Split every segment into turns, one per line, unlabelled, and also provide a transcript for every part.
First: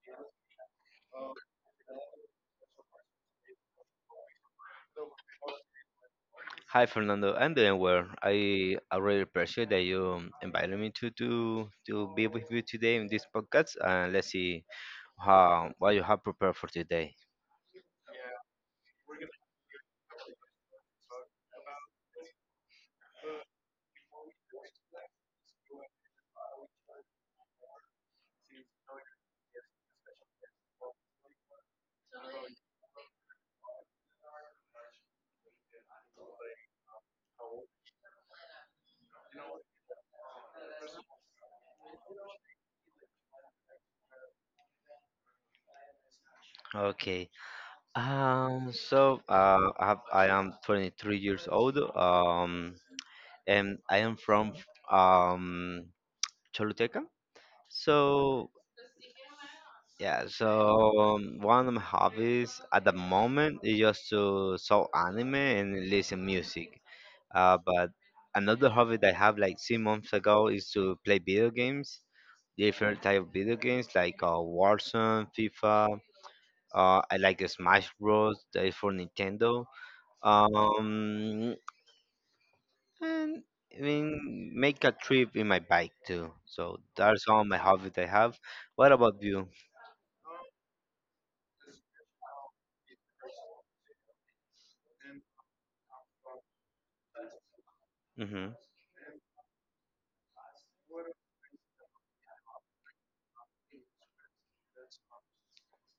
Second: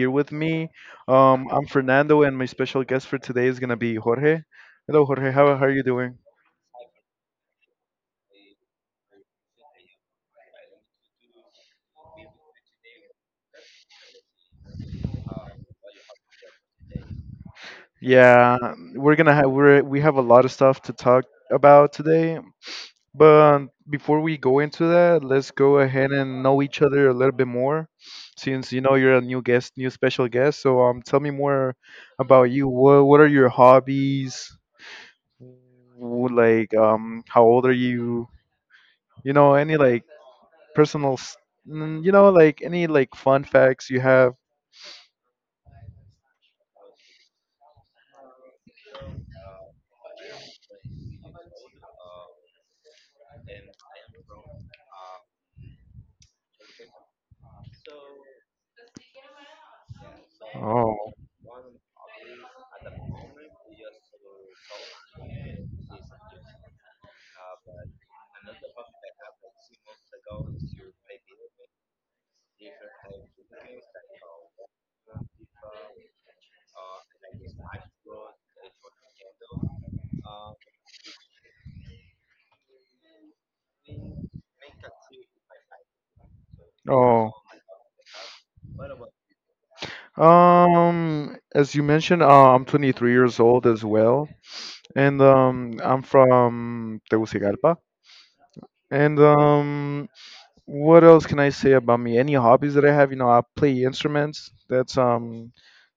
here with me. I'm Fernando, and my special guest for today is gonna be Jorge. Hello, Jorge. How are you doing?
Hi Fernando, I'm doing well. I really appreciate that you invited me to be with you today in this podcast. And let's see how what you have prepared for today.
Yeah, we have a lot of stuff to talk about today. But before we go into that, let's go ahead and know each other a little bit more, since you know you're a new guest, new special guest. So tell me more about you. What are your hobbies? Like how old are you? You know, any like personal, s- mm, you know, like any like fun facts you have?
Okay. So I have, I am 23 years old. And I am from um Choluteca. So yeah.
Oh,
So one of my hobbies at the moment is just to saw anime and listen music. But another hobby that I have like 3 months ago is to play video games, different type of video games like Warzone, FIFA. I like Smash Bros. That is for Nintendo. Um, and I mean, make a trip in my bike too. So that's
oh.
all my hobbies I have. What about you?
As you mentioned, I'm 23 years old as well, and I'm from Tegucigalpa.
Mm-hmm.
And what else can I say about me? Any hobbies that I have? You know, I play instruments. That's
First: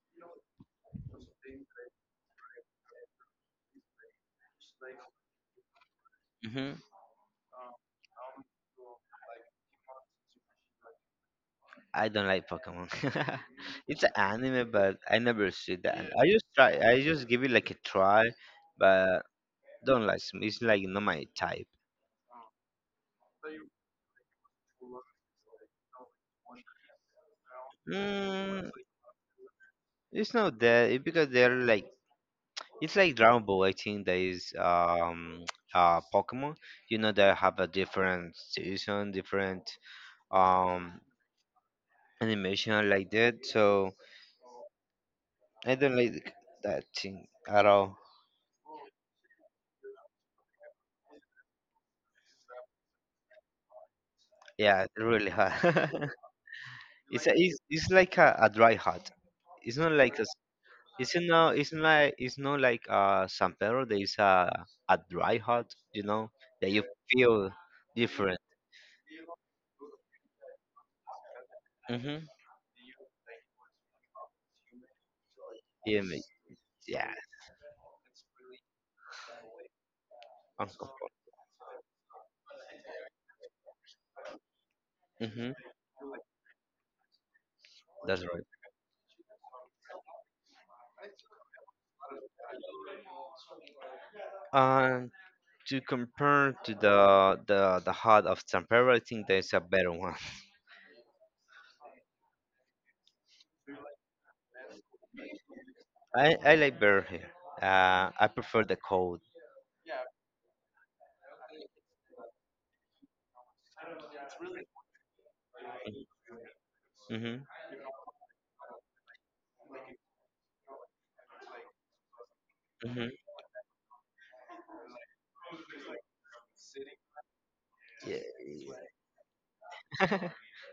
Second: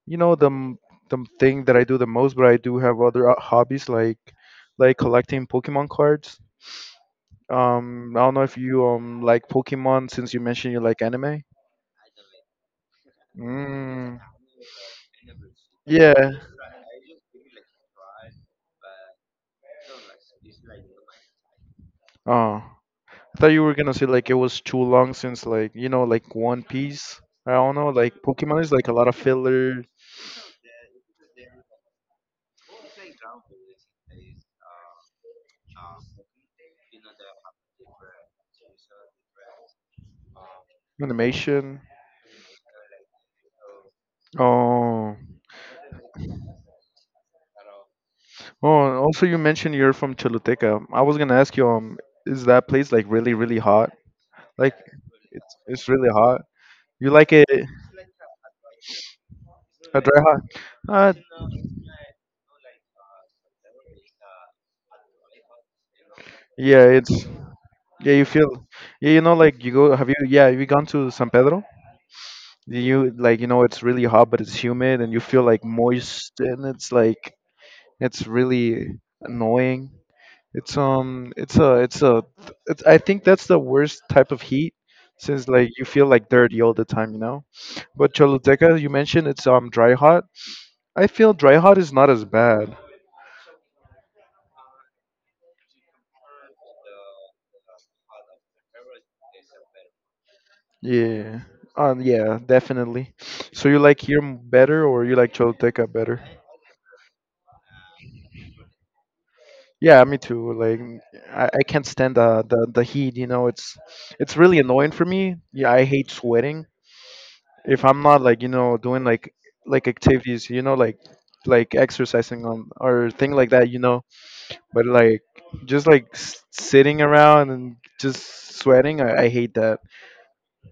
you know, the m- thing that I do the most. But I do have other hobbies like collecting Pokemon cards.
Mm-hmm.
I don't know if you like Pokemon since you mentioned you like anime.
I don't like Pokemon. It's an
Mm,
anime, but I never see that. I
yeah.
just try. I just give it like a try, but don't like me. It's like not my type.
Oh, I thought you were gonna say like it was too long since like you know like One Piece. I don't know, like Pokemon
Mm,
is like a lot of filler
it's not that. It's because they're like. It's like Dragon Ball. I think that is Pokemon. You know they have a different season, different um
animation.
animation like that. So
Oh,
I don't like that thing at all.
oh. And also, you mentioned you're from Choluteca. I was gonna ask you, is that place like really really hot? Like
Yeah, really hard.
it's really hot. You
it's
like
a,
it
it's, it's like a dry hot. it's not
a
like
dry
a,
hot? Uh,
it's not like San Pedro. There is a dry hot, you know, that you
yeah, it's.
feel
Yeah, you
different.
feel, yeah, you know, like you go, have you, yeah, have you gone to San Pedro?
Mm-hmm.
Do you like, you know, it's really hot, but it's humid, and you feel like
Yeah,
moist, and it's
yeah.
like, it's really annoying. It's um, it's a, it's a, it's I think that's the worst type of heat, since
Mm-hmm.
like you feel like dirty all the time, you know. But
That's right.
Choluteca, you mentioned it's dry hot. I feel dry hot is not as bad.
Um, to compare to the hot of San Pedro, I think there's a better one.
Yeah, yeah, definitely. So you like here m- better, or you like Choluteca better?
I like better here. I prefer the cold.
Yeah, me too. Like I can't stand the heat, you know, it's really annoying for me. Yeah, I hate sweating.
Mm-hmm.
If I'm not like, you know, doing like activities, you know, like exercising on
Mm-hmm.
or thing like that, you know. But like just like sitting around and
Yeah.
just sweating, I hate that.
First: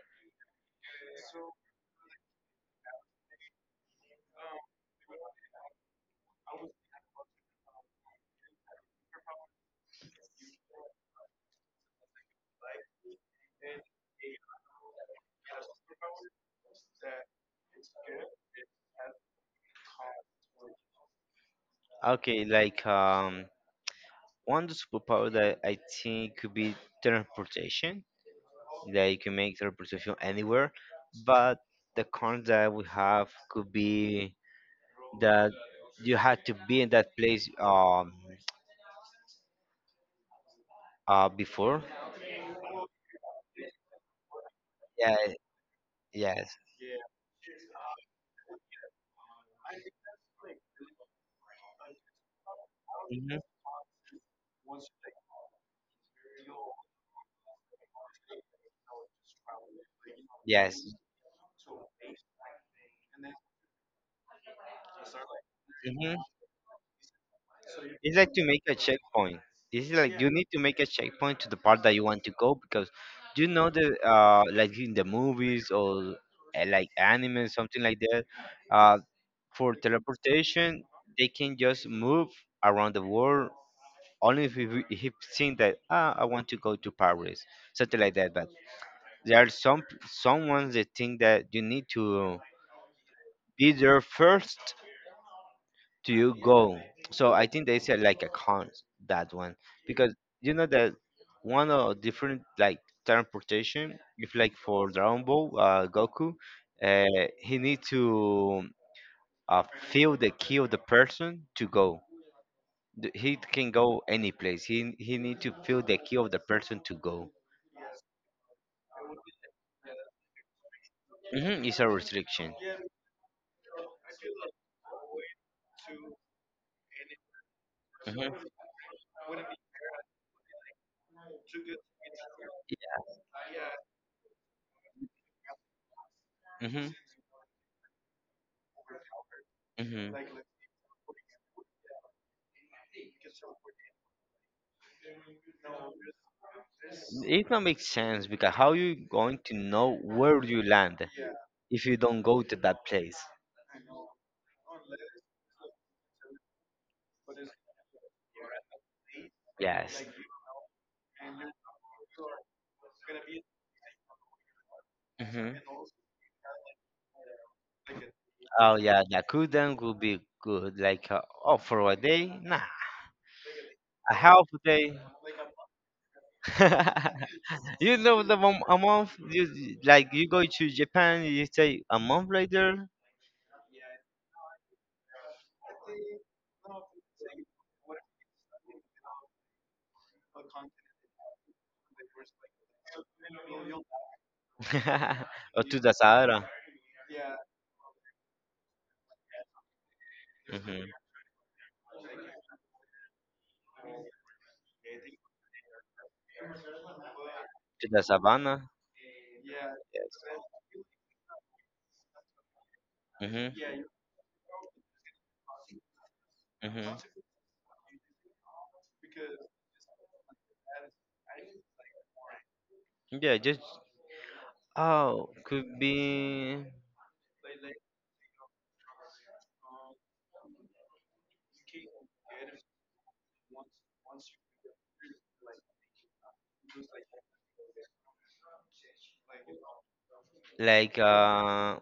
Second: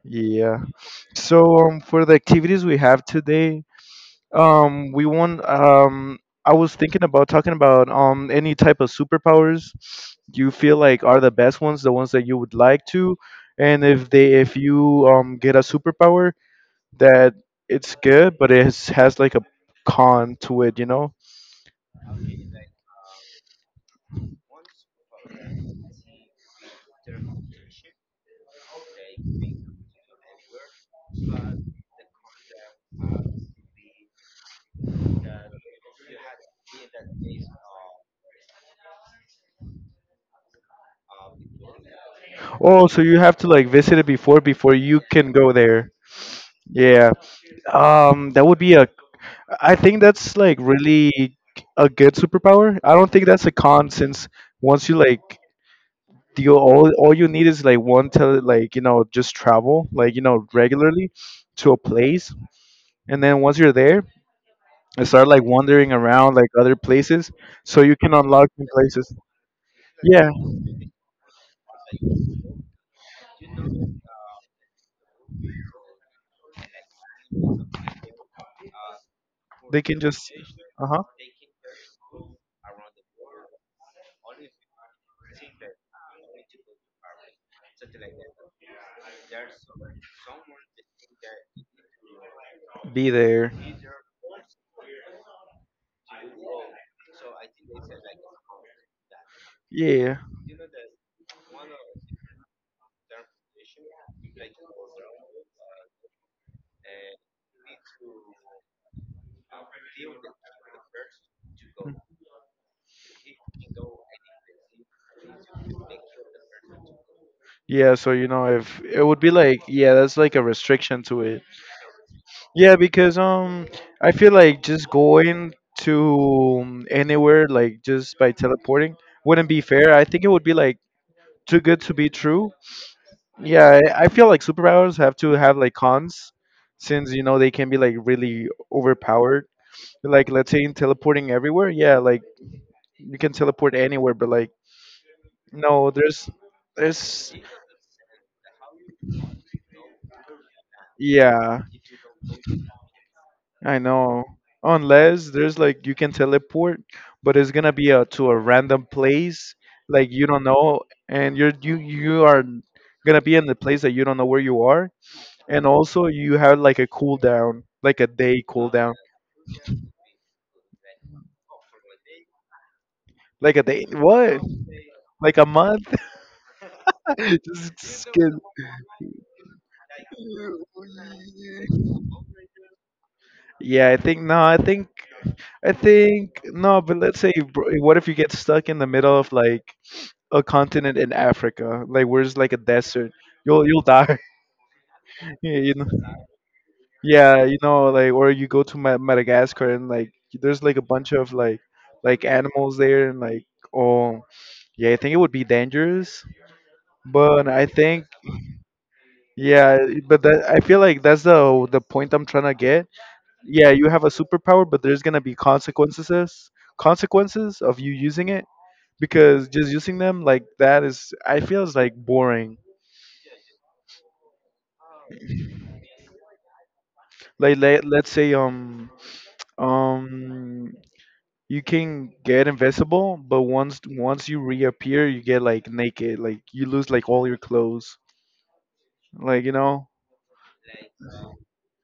Yeah. So for the activities we have today, we want. I was thinking about talking about any type of superpowers you feel like are the best ones, the ones that you would like to, and if you get a superpower that it's good, but it has like a con to it, you know.
Okay, like one superpower that I think could be transportation that you can make transportation anywhere but the con that we have could be that you had to be in that place before.
Oh, so you have to like visit it before you
Yeah.
can go there.
Yes.
Yeah. That would be a. I think that's like really a good superpower. I don't think that's a con since once you like you all you need is like one to like you know just travel like you know
Yes.
regularly to a place, and then once you're there and start like wandering
hmm
around like other places so you can
it's like to
unlock
make
new
a
places.
checkpoint. This is like
Yeah,
you need to make a checkpoint to the part that you want to go because you know the like in the movies or like anime something like that uh for
they can just,
teleportation.
uh-huh,
They can just move around the world only if you think that ah, I want to go to Paris, something like that. But there are some ones that think that you need to
be there.
be there first to you go. So I think they said like a con that one because
Yeah,
you know that one of different like transportation. If like for Dragon Ball Goku, he need to uh, feel the key of the person to go. He can go any place. He need to feel the key of the person to go.
yeah, so you know if it would be like, yeah, that's like a restriction to it.
Hmm. It's a restriction.
Yeah, because I feel like just going to anywhere like just by
Hmm.
teleporting wouldn't be fair. I think it would be like too good to be true. Yeah, I feel like superpowers have to have like cons,
Hmm.
since you know they can be like really overpowered.
Hmm.
Like let's say in teleporting everywhere, yeah, like you can teleport anywhere, but like no, there's,
It can make sense because how you going to know where you land
yeah,
if you don't go to that place?
I know. Unless there's like you can teleport, but it's gonna be a, to a random place
Yes.
like you don't know, and you are gonna be in the place that you don't know where you are,
Hmm.
and also you have like a cooldown, like a day
Oh
cooldown,
yeah, the cooldown would be good. Like oh, for a day, nah,
like a day
a
what?
half a day.
Like a month? Just skin.
A month. Like you go to Japan, you say a month later,
Yeah, I think no, but let's say bro, what if you get stuck in the middle of like a continent in Africa, like where's like a desert? You'll die. Yeah,
or
you
to
know,
the Sahara.
yeah, you know, like or you go to Ma- Madagascar and like there's like a
Mm-hmm.
bunch of like animals there and like, oh, yeah, I think it would be dangerous. But I
To the
think
savannah?
yeah, but that I feel like that's the point I'm trying to get.
Mhm,
Yeah, you have a superpower, but there's gonna be consequences
mhm.
consequences of you using it because just using them like that is I feel is like boring.
Yeah, just oh, could be
Let's say um you can get invisible, but once you reappear, you get like naked, like you lose like all your clothes. Like, you know,
like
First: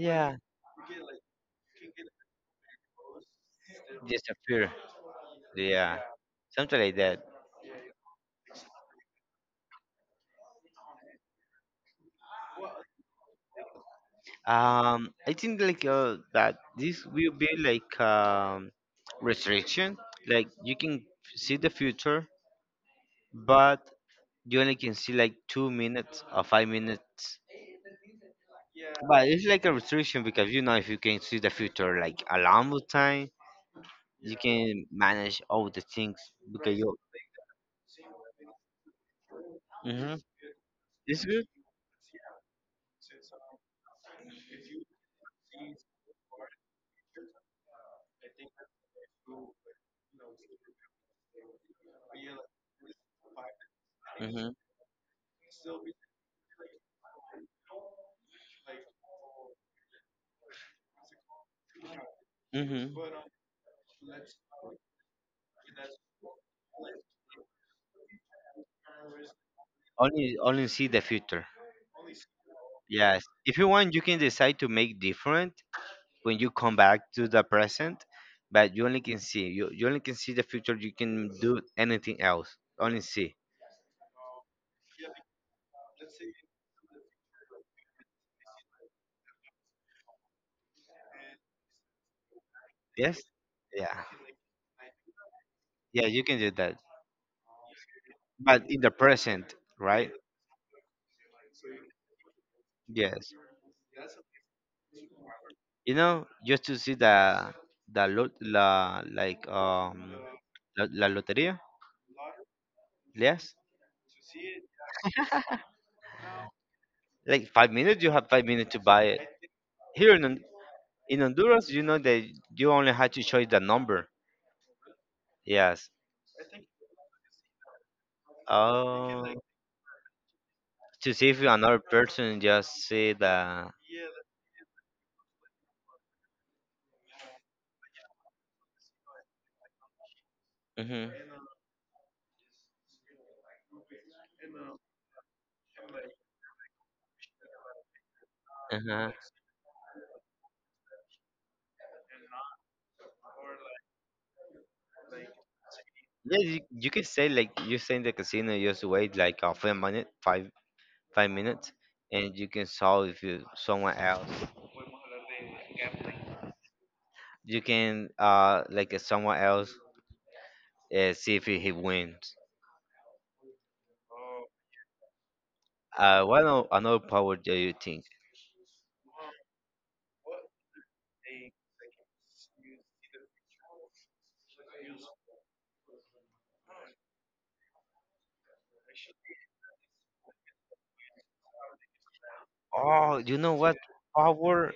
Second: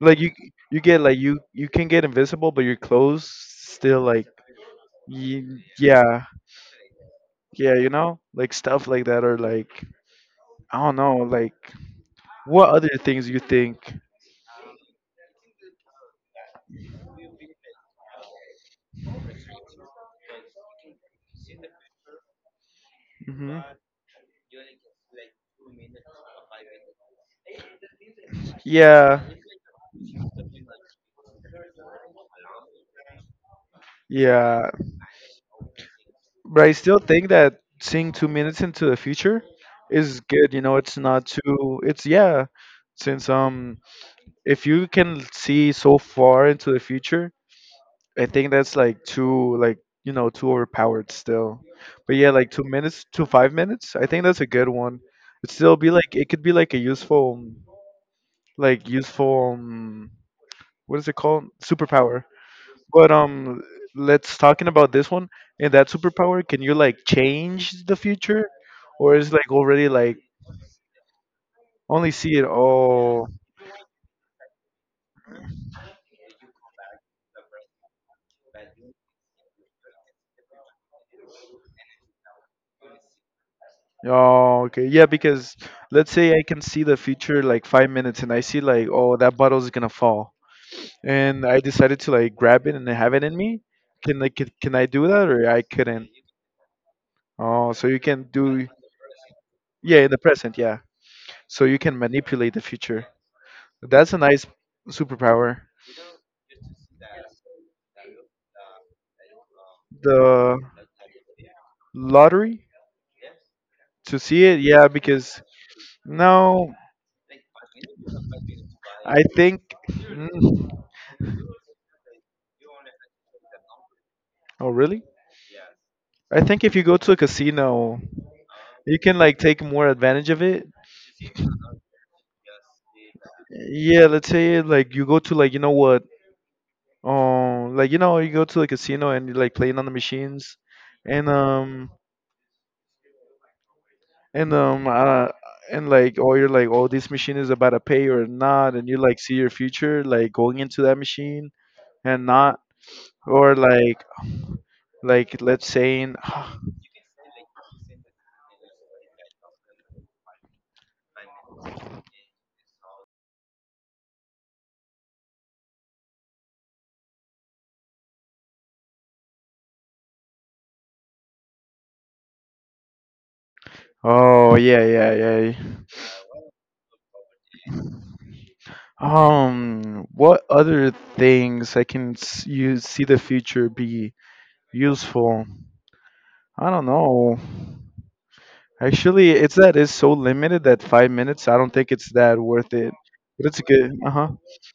like you you can get invisible, but your clothes still like
disappear.
y-
Yeah.
yeah,
Something like that.
yeah, you know? Like stuff like that or like I don't know, like what other things you think?
I think like that this will be like restriction. Like you can see the future
Hmm.
but you only can see like 2 minutes or 5 minutes.
Yeah.
But it's like a restriction because you know if you can see the future like a long time you
Yeah,
can manage all the things
but I
because you
still think that seeing 2 minutes into the future
hmm
is good. You know, it's
it's
not
good.
too. It's yeah, since if you can see so far into the future, I think that's like too like you know too overpowered still. But yeah, like 2 minutes to 5 minutes, I think that's a
Hmm.
good one. It still be like it could be like a useful, like useful. What is it called? Superpower.
Hmm.
But let's talking about this one and that superpower. Can you like change the future, or is like already like
Only see the future.
only see it?
Yes,
Oh,
if you want you can decide to make different when you come back to the present but you only can see you only can see the future you can do anything else only see.
oh, okay, yeah. Because let's say I can see the future like 5 minutes, and I see like oh that bottle is gonna fall, and I decided to like grab it and have
Yes.
it in me.
Yeah.
Can like can I do that or I
Yeah,
couldn't?
you can do that
Oh, so you can
but
do,
in the present,
yeah
right?
in the present, yeah. So you can manipulate the future.
Yes.
That's a nice superpower.
You know just to see the lot la like
The
la, la loteria.
lottery.
Yes,
To see it, yeah, because no,
like 5 minutes you have 5 minutes to buy it
I think.
here in,
Mm,
in Honduras. You know that you only had to choose the number.
oh, really?
Yes.
I think if you go to a casino, you can
Oh,
like take more advantage of it.
to see if another person just see the
Yeah, let's say like you go to like you know what, like you know you go to a casino and you're like playing on the machines,
hmm.
and and um uh, and like oh you're like oh this machine is about to pay or not, and you
Uh-huh.
like see your future like going into that machine and not or like let's saying.
Yeah, you can say like you say in the casino you just wait like a 5 minute 5 5 minutes and you can solve if you someone else you can like someone else see if he wins.
Oh yeah, yeah, yeah.
What another power do you think?
What other things I can you see the future be useful? I don't know. Actually, it's that is so limited that 5 minutes. I don't think it's that worth it.
Oh, you
But
know
it's
what?
good. Uh huh.
Power.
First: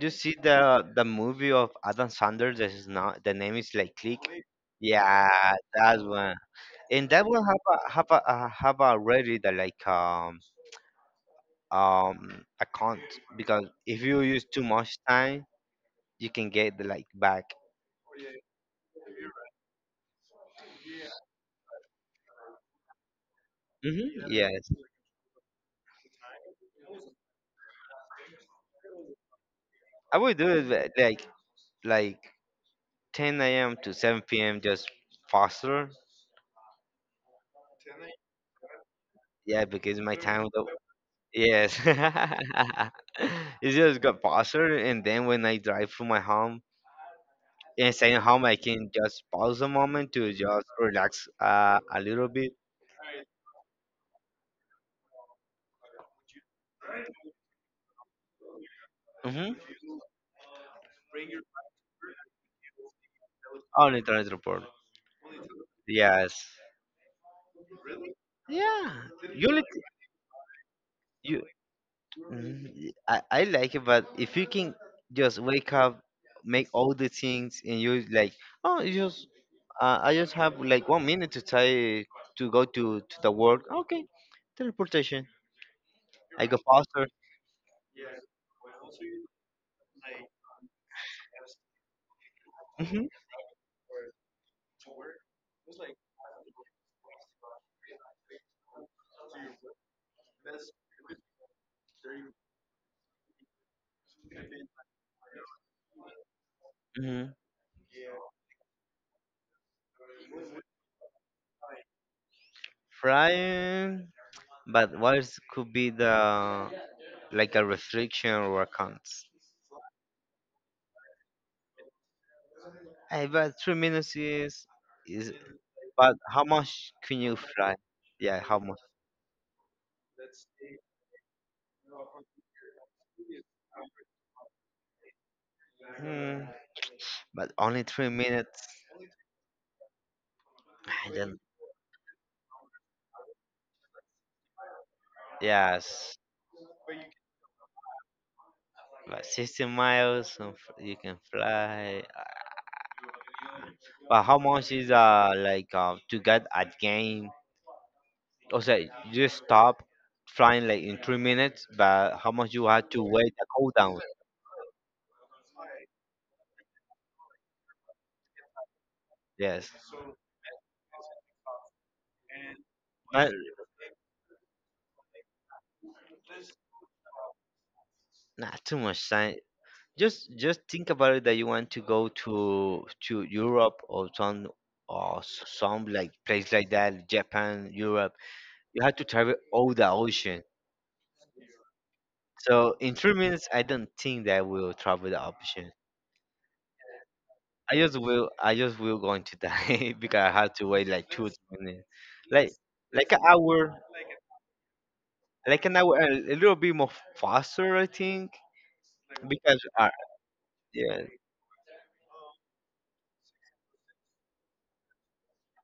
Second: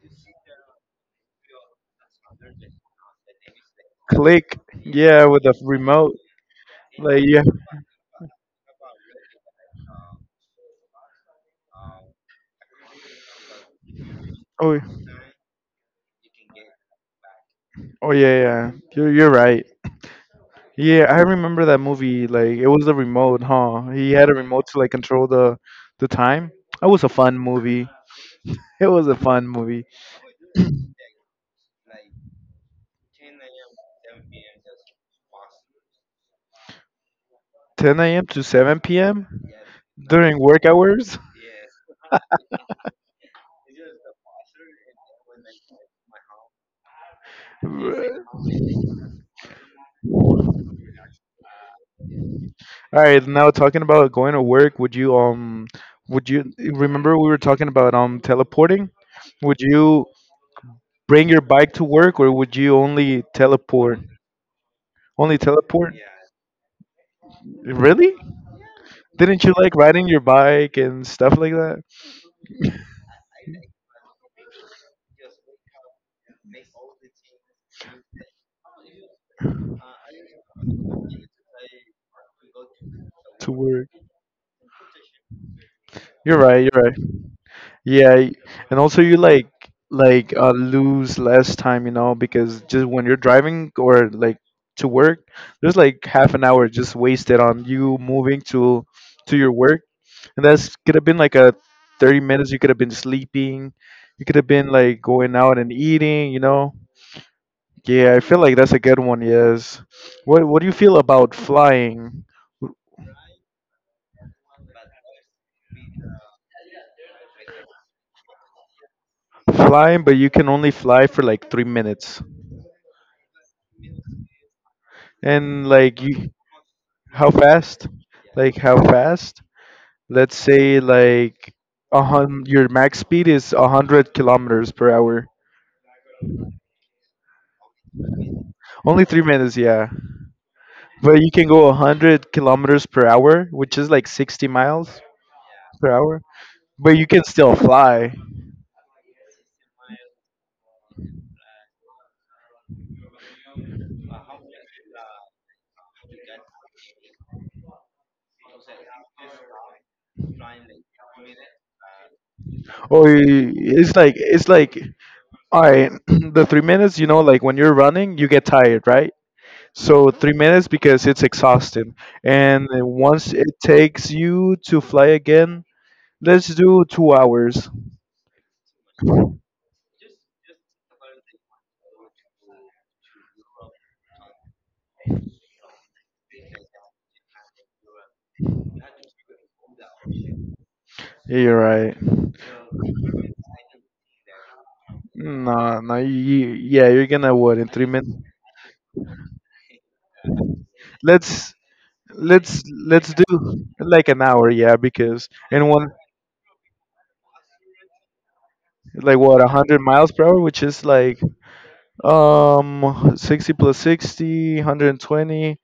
You see the movie of Adam Sanders. This is not the name is like Click.
Click. Yeah,
Yeah,
with the
that
remote.
one. And
Like
that one
yeah.
have already the like account because if you use too
Oh,
much time, you can get the like back.
oh yeah, yeah. You're right. Yeah, I remember that movie. Like it was the remote, huh? He
Mm-hmm.
had a remote
Yes,
to like control the time. It was a fun movie. It was a fun movie.
I would do it like 10 a.m. to 7 p.m. just faster.
10 a.m. to 7 p.m.
Yeah, because my
during
time the
work hours?
yes. It's just got faster and then when I drive from my home and staying home
All
I can just pause a moment to just relax a little bit.
right, now talking about going to work, would you remember we were talking about teleporting?
Mm-hmm.
Would you bring your bike to work or would you only
On
teleport?
internet report.
Only teleport?
Yes.
Really?
Yeah.
Didn't
You
you
like
like riding your bike and stuff
you
like that
mm, I like it but if you can just wake up, make all the things and you like oh you just I just have like 1 minute to try to go to the
to
work.
work?
Okay. Teleportation.
You're
I go
right, you're right.
faster.
Yeah, and also you like lose less time, you know, because just when you're driving or like to work, there's like half an hour just wasted on you moving to your work, and that's could have been like a 30 minutes. You could have been sleeping, you could have been like going out and eating, you know.
hmm
Yeah, I feel like that's a good one. Yes. What do you feel about flying?
Frying, but what is, could be the like a restriction or a count?
Flying, but you can only fly for like 3 minutes,
Hey, but three minutes is.
and like
But
you.
how much can
How
you fry?
fast?
Yeah,
Like
how
how
much?
fast? Let's say like a your max speed is 100 kilometers per hour.
Hmm, but only 3 minutes.
Only 3 minutes, yeah.
I
But you
don't.
can go 100 kilometers per hour, which is like 60 miles per
Yes,
hour. But you can still fly.
but 60 miles and you can fly. But how much is like to get a game? Or say you stop flying like in 3 minutes, but how much you have to
Or
wait a cooldown?
it's like all right, the 3 minutes, you know, like when you're running, you get tired, right?
Yes.
So 3 minutes because it's exhausting. And
But
once it takes you to fly again, let's do 2 hours.
not too much time. Just think about it that you want to go to Europe or some like place like that, Japan, Europe. You have to travel all the ocean.
Yeah, you're right.
So in 3 minutes, I don't think that will travel the ocean.
No, no, yeah, you're gonna what in
I
three
just
minutes?
will I just will going to die. Because I have to wait like two
Let's
minutes, like
let's let's
an
do
hour.
like an hour, yeah, because
Like
in
an
one
hour, a little bit more faster, I think,
like what a
because
hundred miles per hour, which is
yeah,
like 60 plus 60, 120,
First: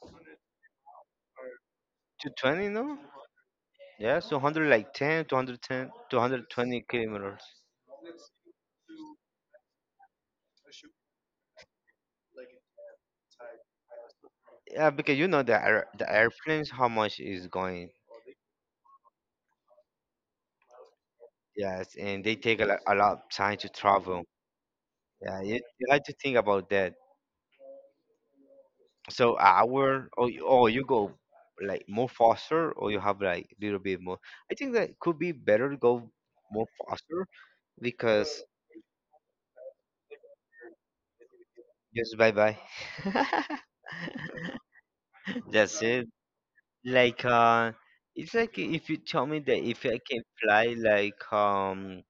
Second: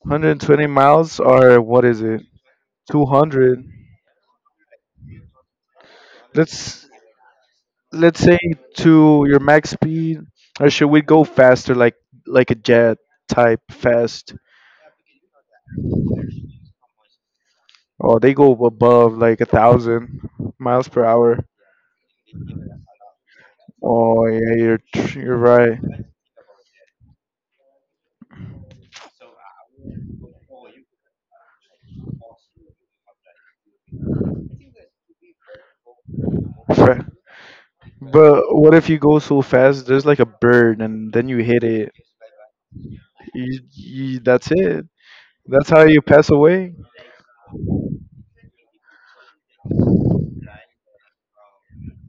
120 miles, are what is it?
220, no?
200.
Yeah, so 100 like 10, 210, 220
Let's
kilometers.
let's say to your max speed, or should we go faster, like a jet type fast?
Yeah, because you know the air, the airplanes how much is going.
Oh, they go above like 1,000 miles per hour.
Yes, and they take a lot of time to travel.
Oh yeah, you're
Yeah, you,
right.
you have to think about that. So hour or you go like more faster or you have like a little bit more. I think that could be better to go more
Fa-
faster because
But what if you go so fast? There's like a bird, and then you hit it.
just bye bye.
You, you, that's it. That's
That's
how you
it.
pass away.
Like it's like if you tell me that if I can fly like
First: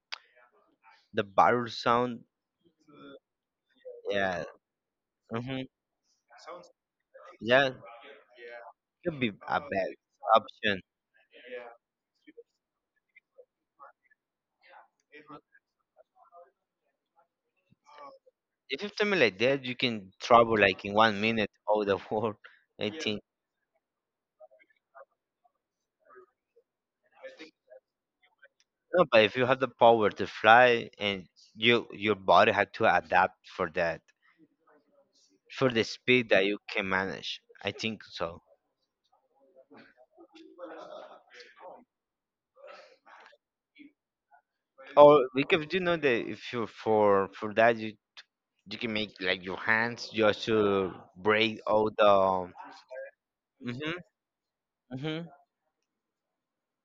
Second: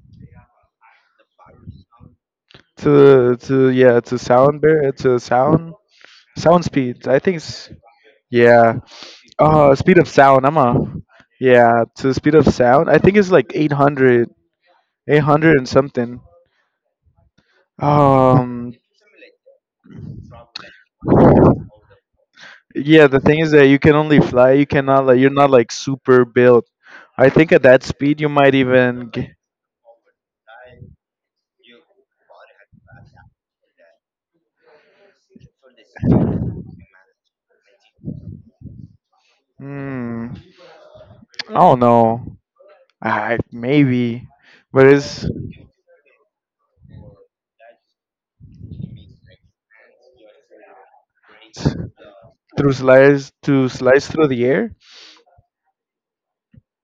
The barrel sound,
To, yeah, to
yeah,
sound bear, to
hmm
sound speed. I think
yeah,
it's, yeah.
could be a bad
Speed of sound. I'm a
option.
yeah, to speed of sound. I think it's like 800, 800 and something. Um,
If you have something like that, you can travel like in 1 minute all the world. I
yeah, the
think
thing is that you can only fly. You cannot like you're not like super built. I think at that speed you might
no,
even.
but if you have the power to fly and your body had to adapt for the speed that you can manage. I think so.
Hmm, I don't know. I maybe, but it's
Or we could you know that if you for that you can make like your hands just to break all the.
through slice to
Hmm.
slice through the air.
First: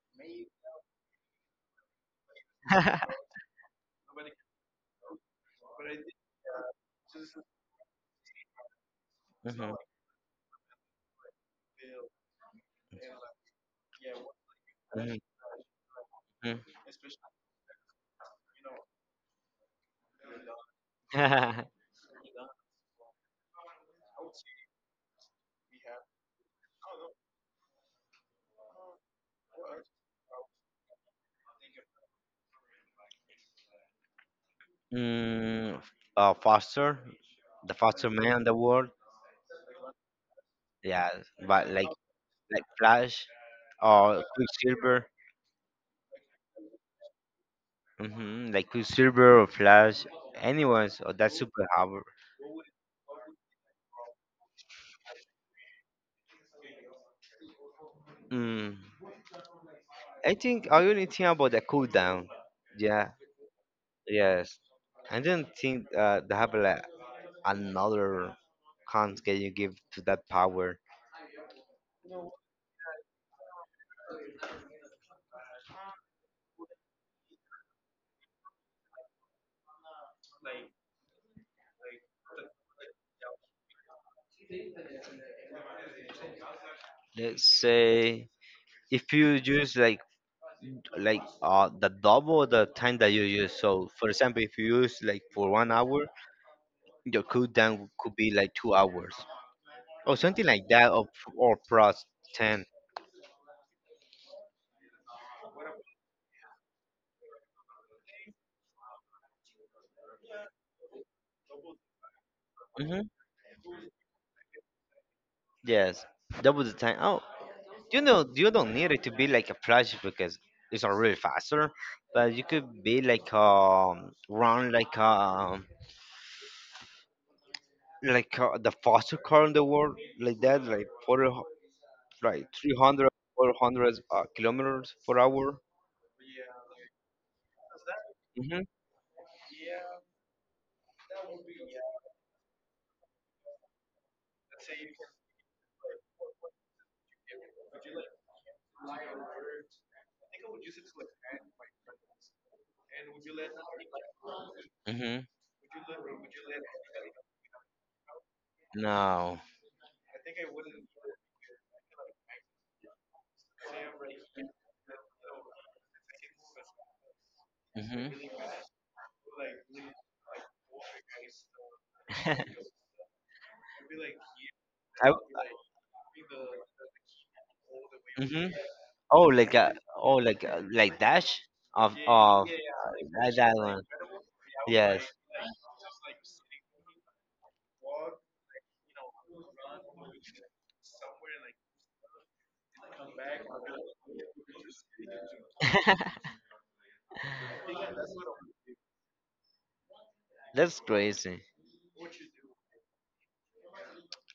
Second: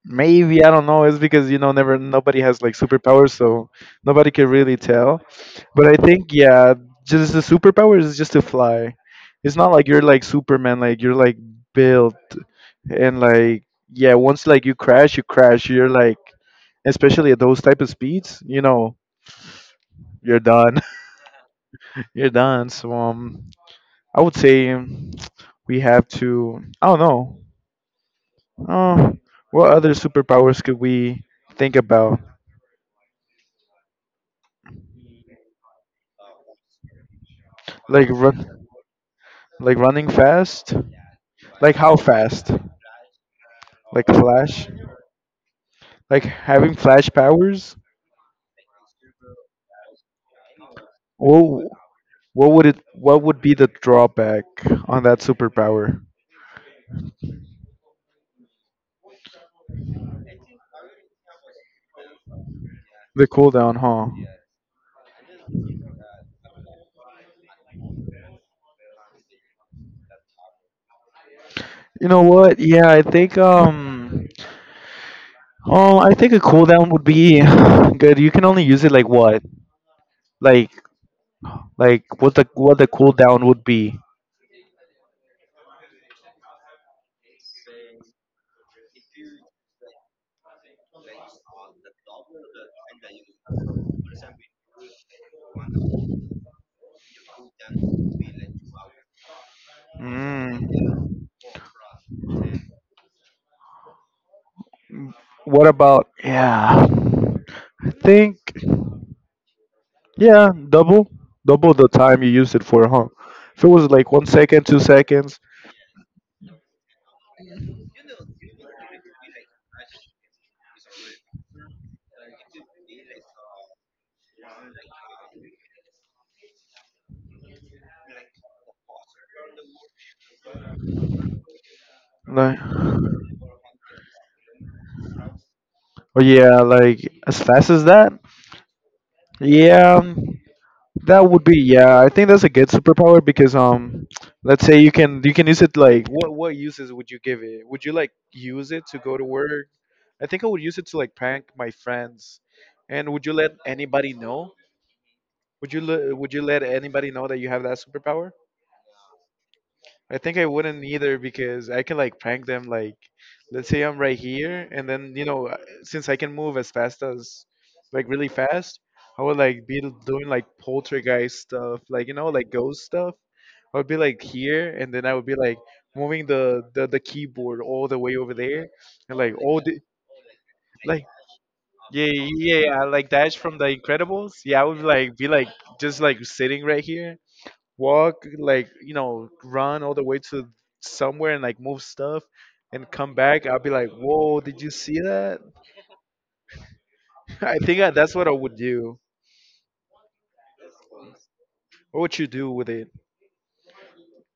Maybe I don't know. It's because you know, never nobody has like
Hmm.
superpowers, so nobody can really tell. But I think yeah, just the superpower is just to fly. It's not like you're like Superman, like you're like built and like yeah, once like you crash, you crash. You're like especially at those type of speeds, you know, you're done.
Hmm.
You're done. So I would say we have to. I don't know. Uh, what other superpowers could we think about?
Mm, Foster, the
Like
faster man in the
run.
world.
Like running fast?
Yeah, but
Like
like
how fast?
like Flash
Like
or
Flash?
Quicksilver.
Like having Flash powers?
Mm-hmm, like Quicksilver or Flash. Anyone's or that
What
superpower.
what would be the drawback on that superpower?
Mm, I think I only think about the cooldown. Yeah.
The cooldown, huh?
Yes. I don't think they have like another cons can you give to that power.
You know what? Yeah, I think oh, I think a cooldown would be good. You can only use it like what? Like like what the cooldown would be.
Let's say if you use the double the time that you use so for example if you use like for 1 hour your cooldown could be like 2 hours or something like that
Mm.
or plus 10.
What about? Yeah. I think. Yeah, double the time you used it for, huh?
Mm-hmm.
If it was like 1 second, 2 seconds,
Yes, double the time. Oh, you know you don't need it to be like a flash because it's not really faster but you could be like run like the fastest car in the world like that like
like,
300 400 kilometers per hour.
oh yeah, like as fast as that. Yeah, that would be, yeah. I think that's a good superpower because let's say you can use it like what uses would you give it? Would you like use it to go to work? I think I would use it to like prank my friends. And would you let anybody know?
Hmm.
Would you let anybody know that you have that superpower?
No.
I think I wouldn't either because I can like prank them. Like, let's say I'm right here, and then you know, since I can move as fast as, like,
Mhm.
really fast, I would like be doing like poltergeist stuff, like you know,
I
like ghost stuff. I would be like here, and then I
w-
would be like moving the keyboard all the way over
Mhm.
there, and
Oh,
like
like
all the
like
like
dash of
yeah
of
yeah yeah like Dash
that
from The
one.
Incredibles. Yeah, I would
Yes.
like be like just like sitting right here, walk like you know run all the way to somewhere and like move stuff and come back. I'll be like, whoa, did you see that? I think that's what I would do.
That's crazy.
What would you do with it?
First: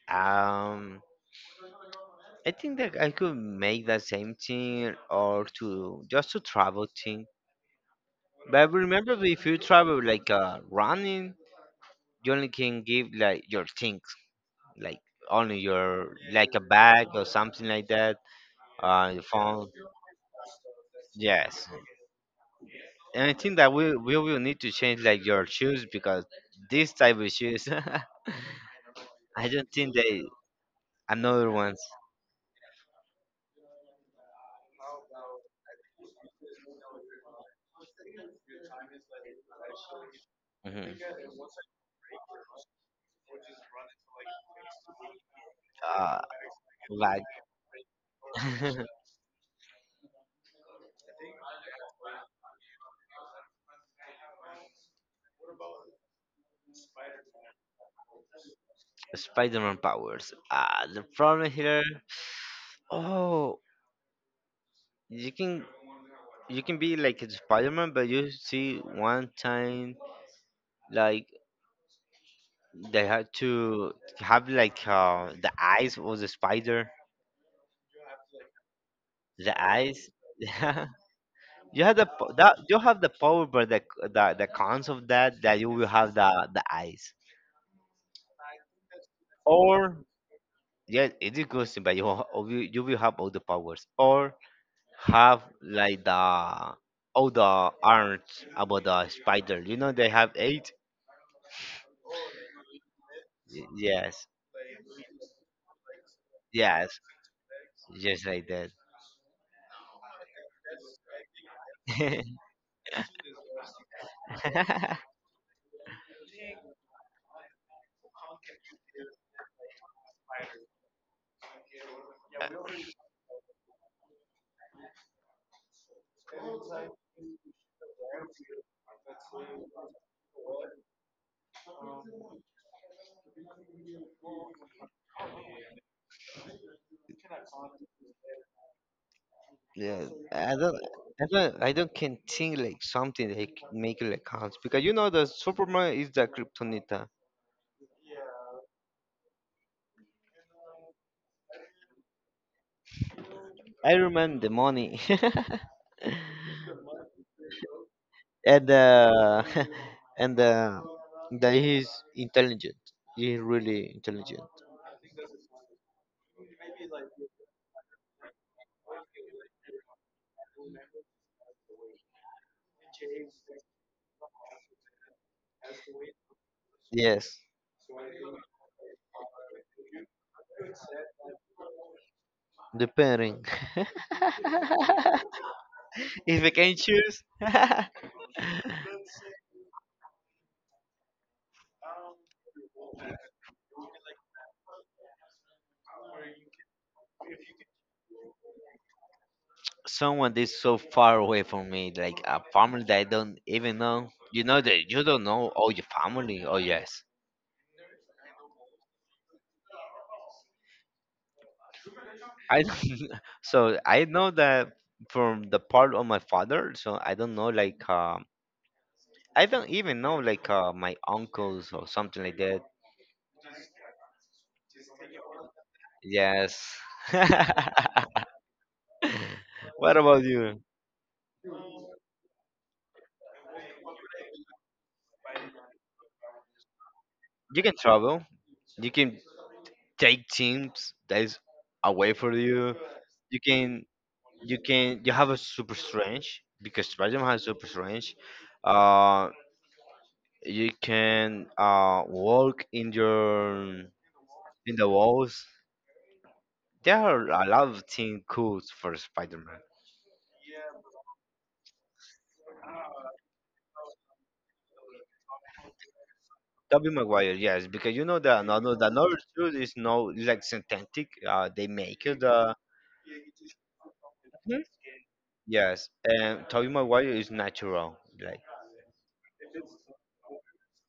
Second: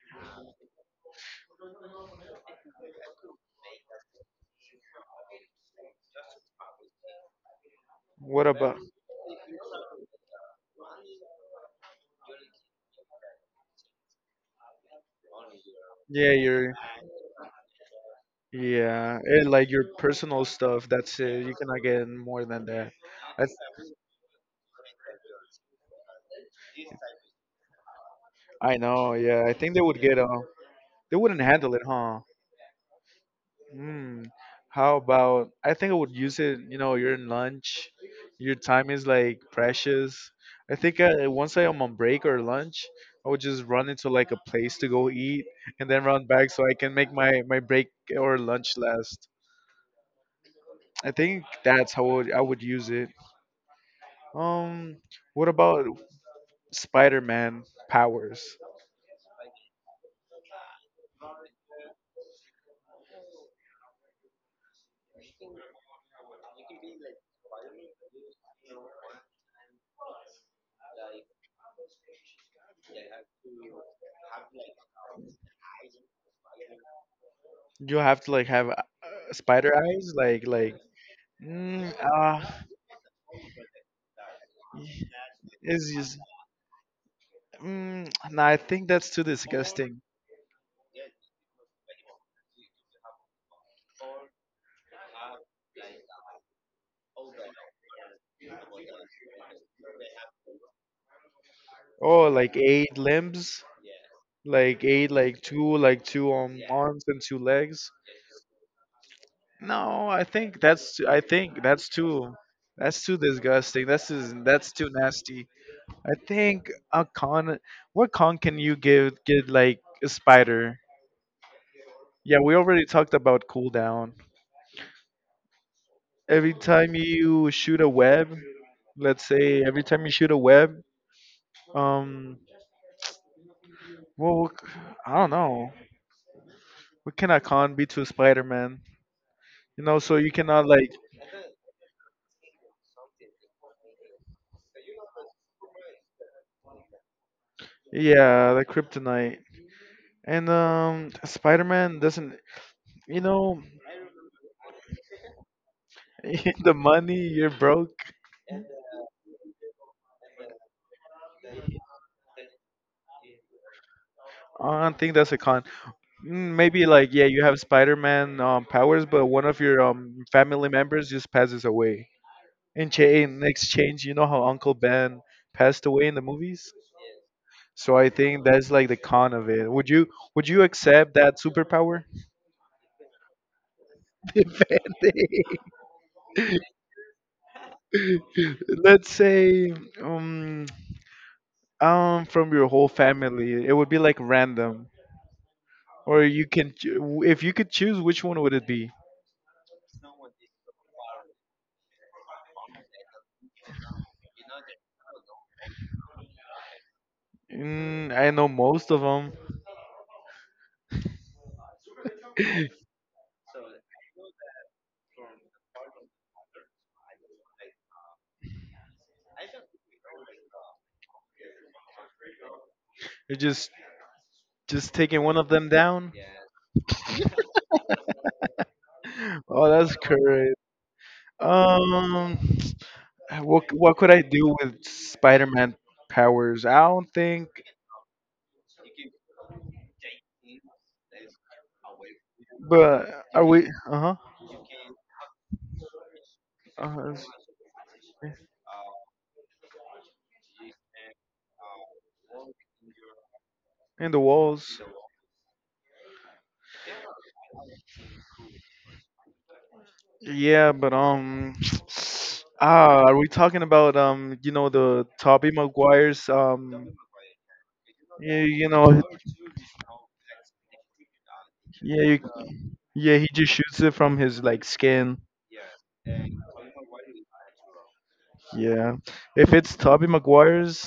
Um, I think that I could make the same thing or to just to travel thing.
What
But
about,
remember, if you travel like running, you only can give like your things, like only your
yeah,
like a
your,
bag or something like that.
yeah,
Your
and like
phone.
your personal stuff. That's it. You
Yes,
cannot get more than that.
and I
i,
think that we will need to change like your shoes because this type of shoes,
I know, yeah.
I
I
don't
think they
think
would get,
they
uh, they wouldn't
another
handle
ones.
it, huh? Mm, how about, I think I would use it, you know, you're in lunch, your time is like precious. I
Mhm.
think once I am on break or lunch, I would just run into like a place to go eat and then
Uh,
run back so I can make
like
my break or lunch last. I think that's how I would use it. Um, what about Spider-Man powers?
Spider-Man powers. The problem here. Oh, you can you can be like a Spider-Man, but you see one time, like they had to have like the eyes of the spider,
You have to like have,
the
spider
eyes.
eyes, like,
You
mm,
have the
uh,
that you have the power, but the cons of that you will
it's
have
just.
the eyes,
Mm, no, I think that's too
or
disgusting.
yeah, it is good, but you will have all the powers, or have like the all the arms about the spider. You know they have eight.
Oh, like eight limbs,
Yes,
like eight, like two
yes,
arms and two legs.
just like that.
No, I think that's too, I think that's too disgusting. That's, is, that's too nasty. I think a con. What con can you give get like a spider? Yeah, we already talked about cooldown. Every time you shoot a web, let's say every time you shoot a web, um, well, I don't know. We cannot con be to Spider-Man. You know,
Yeah,
so you
I
cannot
don't.
like,
I don't can think like something they make like cons because you know the Superman is the Kryptonita.
yeah, like Kryptonite. And Spider-Man doesn't, you know.
I remember the money.
The money, you're broke.
and and that he's intelligent. He's really intelligent.
I don't think that's a con. Mm, maybe like, yeah, you have Spider-Man powers, but one of your family members just passes away. In exchange, you know how Uncle Ben passed away in the movies?
Yes,
So I think that's like the con of it. Would you, would you accept that superpower?
the pairing.
Depende.
If I can choose,
Let's say um from your whole family, it would be like random, or you can if you could choose, which one would it be?
someone that's so far away from me, like a family that I don't even know. You know that you don't know all your family. Oh yes,
Mm, I know most of them.
I don't. So I know that from the part of my father. So I don't know, like I don't even know like my uncles or something like that.
just just taking one of them down.
Yes.
Oh,
What
that's
about
correct.
you?
Um, what could I do with Spider-Man powers? I don't think.
You can travel. You can take teams that is away from you.
But
You
are we?
can
Uh huh.
you can you have a super strange because
Uh,
Spider-Man has super strange. Uh, you can walk in your
in the
in
walls.
the walls. There are a lot of things cool for Spider-Man.
Yeah, but ah, are we talking about, you know, the Tobey Maguire's,
Tobey Maguire, yes, because you know the
yeah, you
another the
know,
another suit is no is like synthetic. They
yeah,
make
you,
it.
yeah, he just shoots it from his like skin.
Yes, and Tobey Maguire is natural. Like,
Yeah, if it's Tobey Maguire's,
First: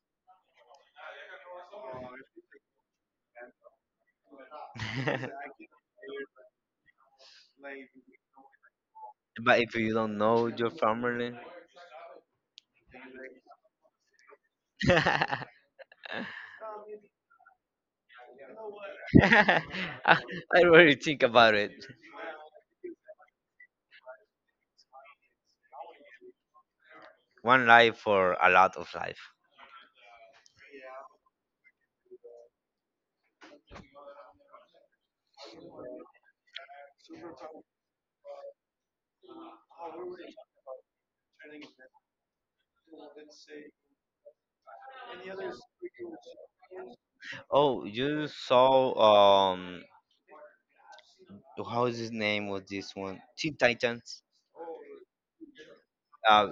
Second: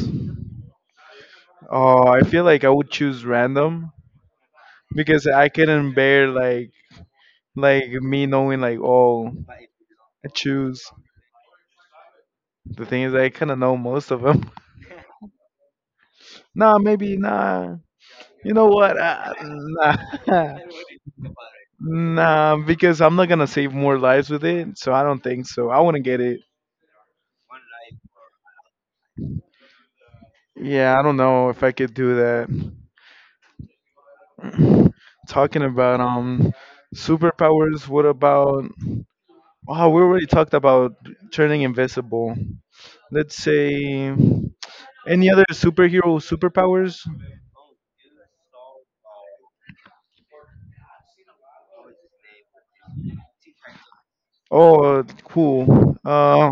oh, I feel like I would choose random because I couldn't bear like me knowing like, oh,
but if you don't
I
know your
choose.
family,
The thing is, I kind of know most of them.
I,
Nah, maybe nah. You know what? Nah,
I really think about it.
nah, because I'm not gonna save more lives with it, so I don't think so. I wouldn't get it.
One life for a lot of life.
Yeah, I don't know if I could do that. Talking about superpowers, what about? Oh, we already talked about turning invisible. Let's say any other superhero superpowers.
Oh, you saw, um, how is his name was this one? Teen Titans.
Oh, cool.
Uh,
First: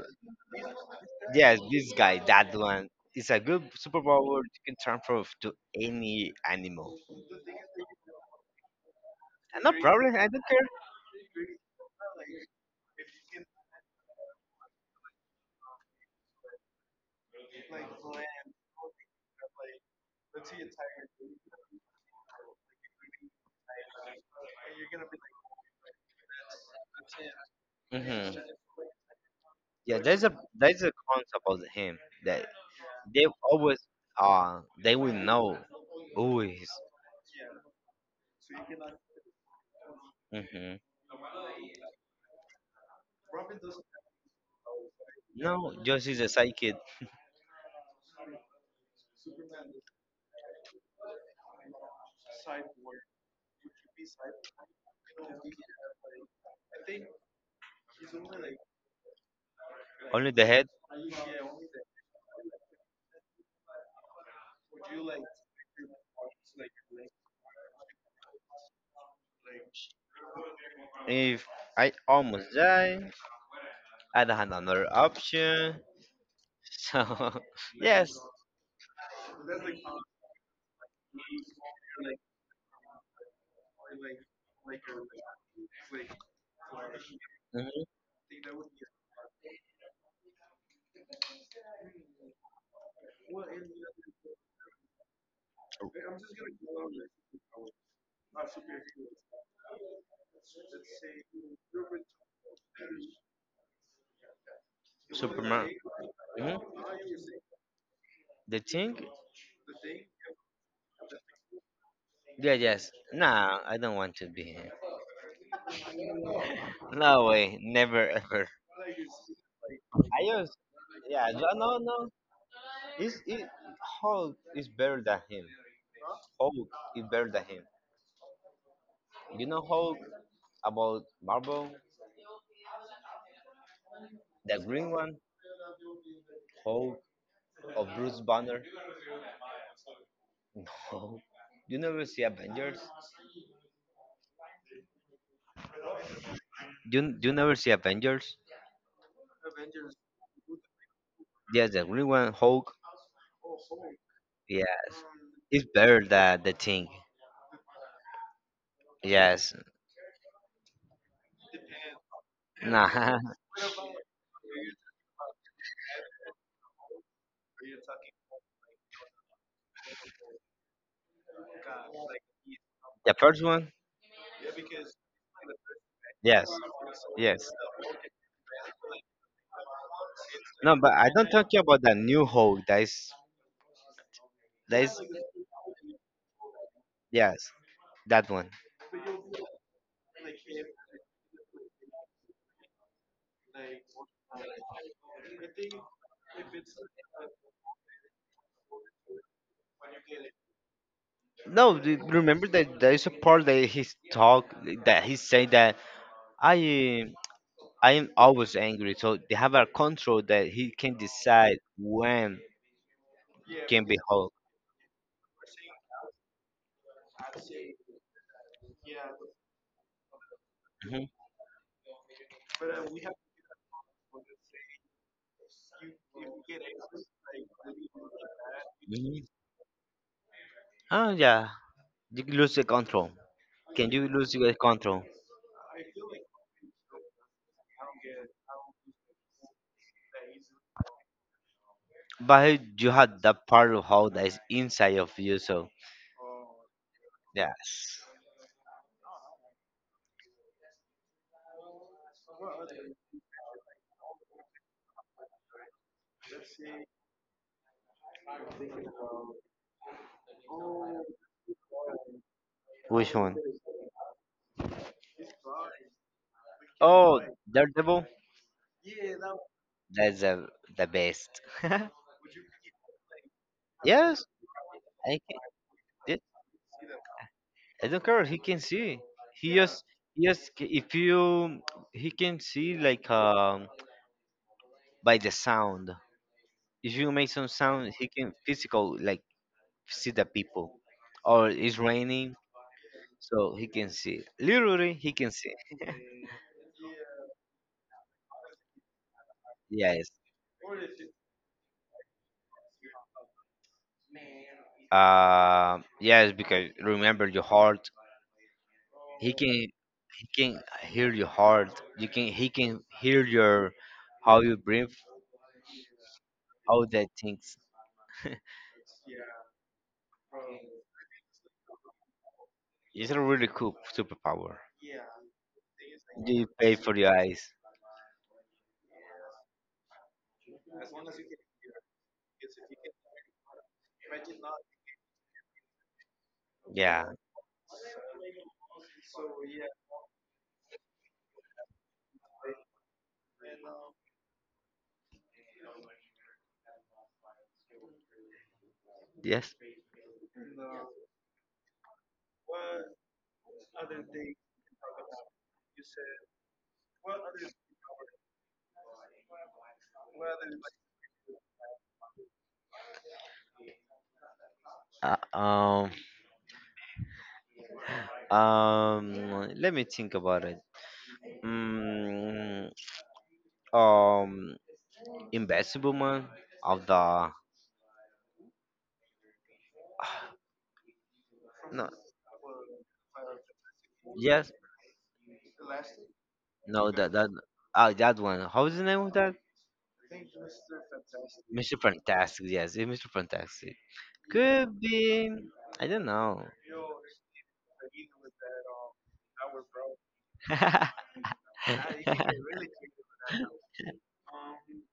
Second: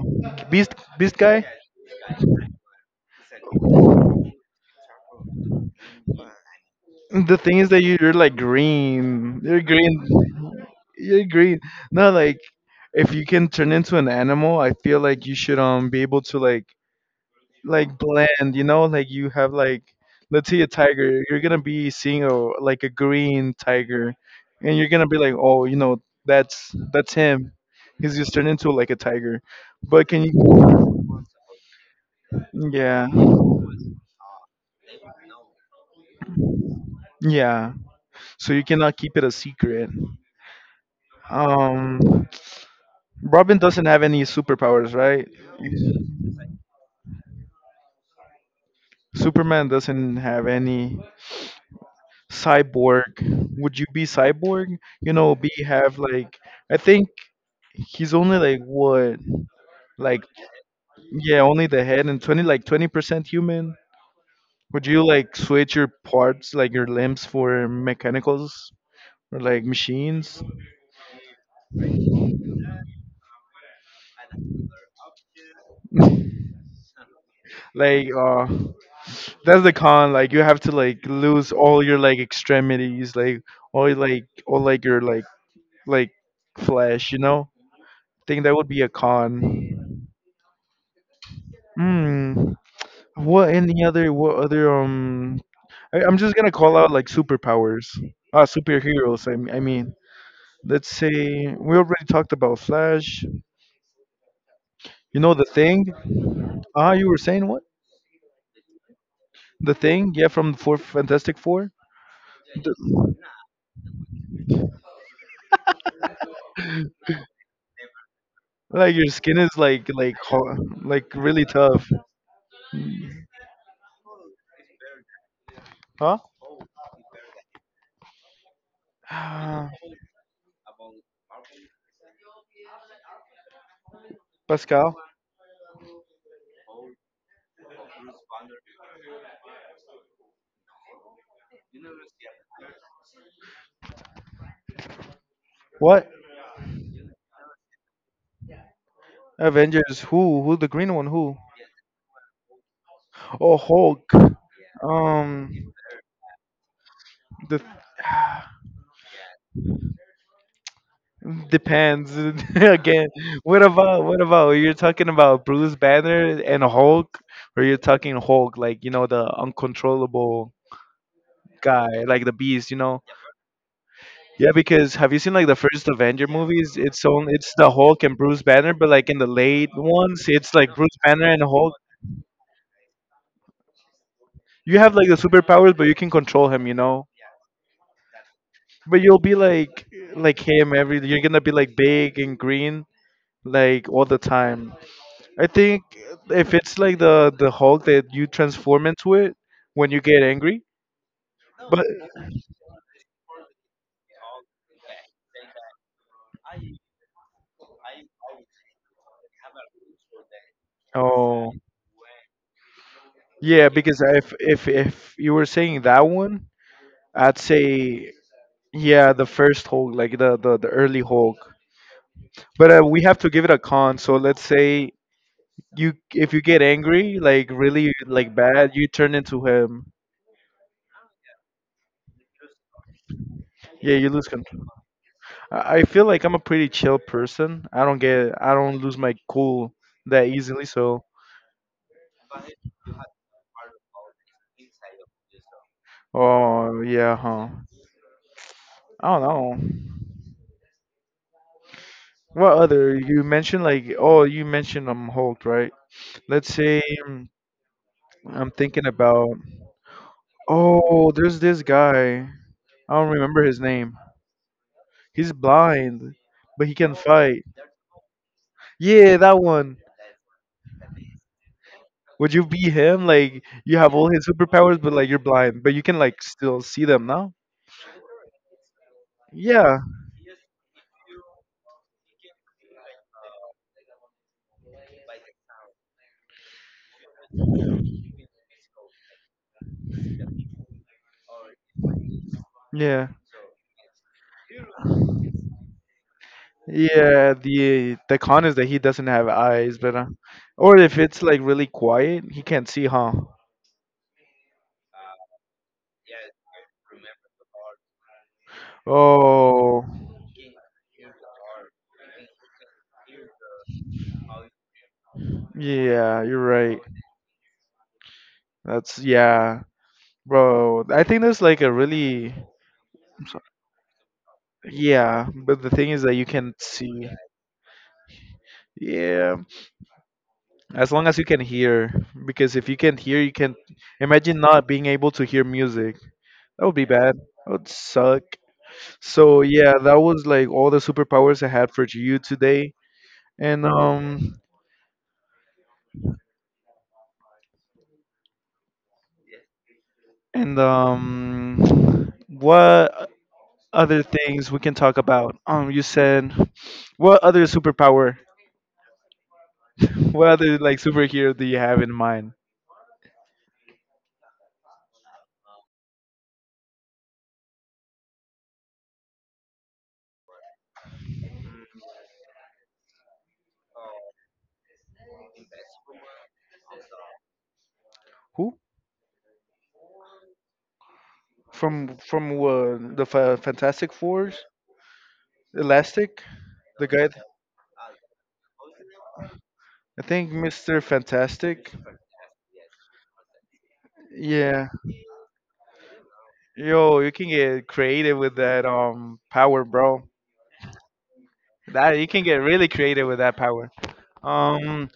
Beast, beast guy.
Yes, this guy, that one, is a good superpower. You can transform to any animal.
The thing is that you're like green. You're
And no
green.
problem, I don't care.
You're green. No, like if you can turn into an animal, I feel like you should be able to like blend. You know, like you have like, let's say a tiger. You're gonna be seeing a, like a green tiger, and you're gonna be like, oh, you know, that's him. He's just
Hmm.
turned into like a tiger.
Yeah,
But can
there's a
you?
there's a concept of him that
Yeah,
they always they will know who he is.
yeah. So you cannot keep it a secret.
Mm-hmm.
Um. Robin doesn't have any superpowers, right?
No, just is a psychic.
Superman doesn't have any. Cyborg, would you be cyborg? You know, be have like, I think he's only like what, like
Only the head.
yeah, only the head and 20, like 20% human. Would you like switch your parts like your limbs for mechanicals or like machines?
If I almost die, I don't have another option. So
Like
yes.
that's the con. Like you have to like lose all your like extremities, like all, like all like your like flesh. You know,
Hmm.
think that would be a con. Hmm. What any other, what other? I'm just gonna call out like superpowers. Ah, superheroes. I mean, let's say we already talked about Flash. You know the
Superman.
thing.
Hmm.
Ah, you were saying what?
The thing?
The thing. Yeah, from the fourth Fantastic Four.
Yeah, yes. Nah, I don't want to be him. No way, never ever.
Like your skin is like, like
I
ho-
just,
like
yeah,
really
no, no,
tough.
no.
Mm.
It's Hulk is better than him.
Huh?
Hulk is better than him. You know
Ah,
Hulk about Marvel, the green
Pascal.
one, Hulk of Bruce Banner. Hulk. You never see Avengers.
What?
Do you never see Avengers?
Avengers. Who? Who? The green one? Who?
Yes, the green one, Hulk.
Oh, Hulk.
Yeah, it's
Um,
better than the thing.
the
Yes.
depends again.
Nah,
What about, what about, you're talking about Bruce Banner and Hulk, or you're talking Hulk like you know the uncontrollable guy like the beast, you know?
the first one.
Yeah, because have you seen like the first Avenger
Yes.
movies? It's on,
Yes.
it's the Hulk and Bruce Banner, but like in the late ones, it's
No,
like
but
Bruce
I
Banner
don't
and
talk
Hulk.
about that new Hulk. That is,
You
that
have
is,
like the superpowers, but you can control him, you know.
yes, that one.
But you'll be like him every. You're gonna be like big and green like all the time. I think if it's like the Hulk that you transform into it when you get angry,
No,
but
remember that there is a part that he's talk that he said that I am- I am always angry. So they have a control that he can
oh.
decide when
Yeah,
can be
because
Hulk.
if you were saying that one, I'd say, yeah, the first Hulk, like the early
Hmm.
Hulk. But we have to give it a con. So let's say you, if you get angry, like really like bad, you turn
Hmm.
into him.
Oh yeah, you lose the control. Can
Yeah, you
you
lose
lose your
control.
control?
I feel like I'm a pretty chill person. I don't lose my cool that easily. So
But you had that part of how that is inside of you, so
oh yeah, huh?
yes.
I don't know. What other, you mentioned like, oh, you mentioned Hulk, right? Let's say I'm thinking about, oh, there's this guy. I don't
Which one?
remember his name. He's blind, but he can
Oh,
fight.
Daredevil?
Yeah, that one.
That's the best.
Would you be him? Like you have all his
Yes,
superpowers, but like you're
I can,
blind, but you can like
it-
still see them now.
I don't care. He can see. He
Yeah,
just he just c- if you he can see like by the sound. If you make some sound, he can physical like see the people. Or it's raining,
yeah,
so he can see. Literally, he can see.
yeah. The con is that he doesn't have eyes, but
Yes.
or if it's like really quiet, he can't see, huh?
Yes, because remember your heart. He can
Oh,
he can hear your heart. You can he can hear your how you breathe,
yeah, you're right.
all that things.
That's yeah, bro. I think that's like a really.
It's a really cool superpower.
Yeah, but the thing is that you
You
can
pay for
see.
your eyes.
Yeah, as long as you can hear, because if you can't hear, you can imagine not being able to hear music. That would be bad.
Yeah.
That would suck. So yeah, that was like all the superpowers I had for you today. And um
Yes.
and what other things we can talk about? You said what other superpower? What other like superhero do you have in mind?
Uh, um. Let me think about it. Mm, um. Invisible man of the, no.
From the Fantastic Fours,
Yes.
Elastic, the
No,
guy.
that oh, that one. How is the name of that?
I think Mr. Fantastic.
Mr. Fantastic. Yes, it's Mr. Fantastic.
Yeah,
Could be. I don't know.
yo, you can get creative with that power, bro. That you can get really creative with that power. Um,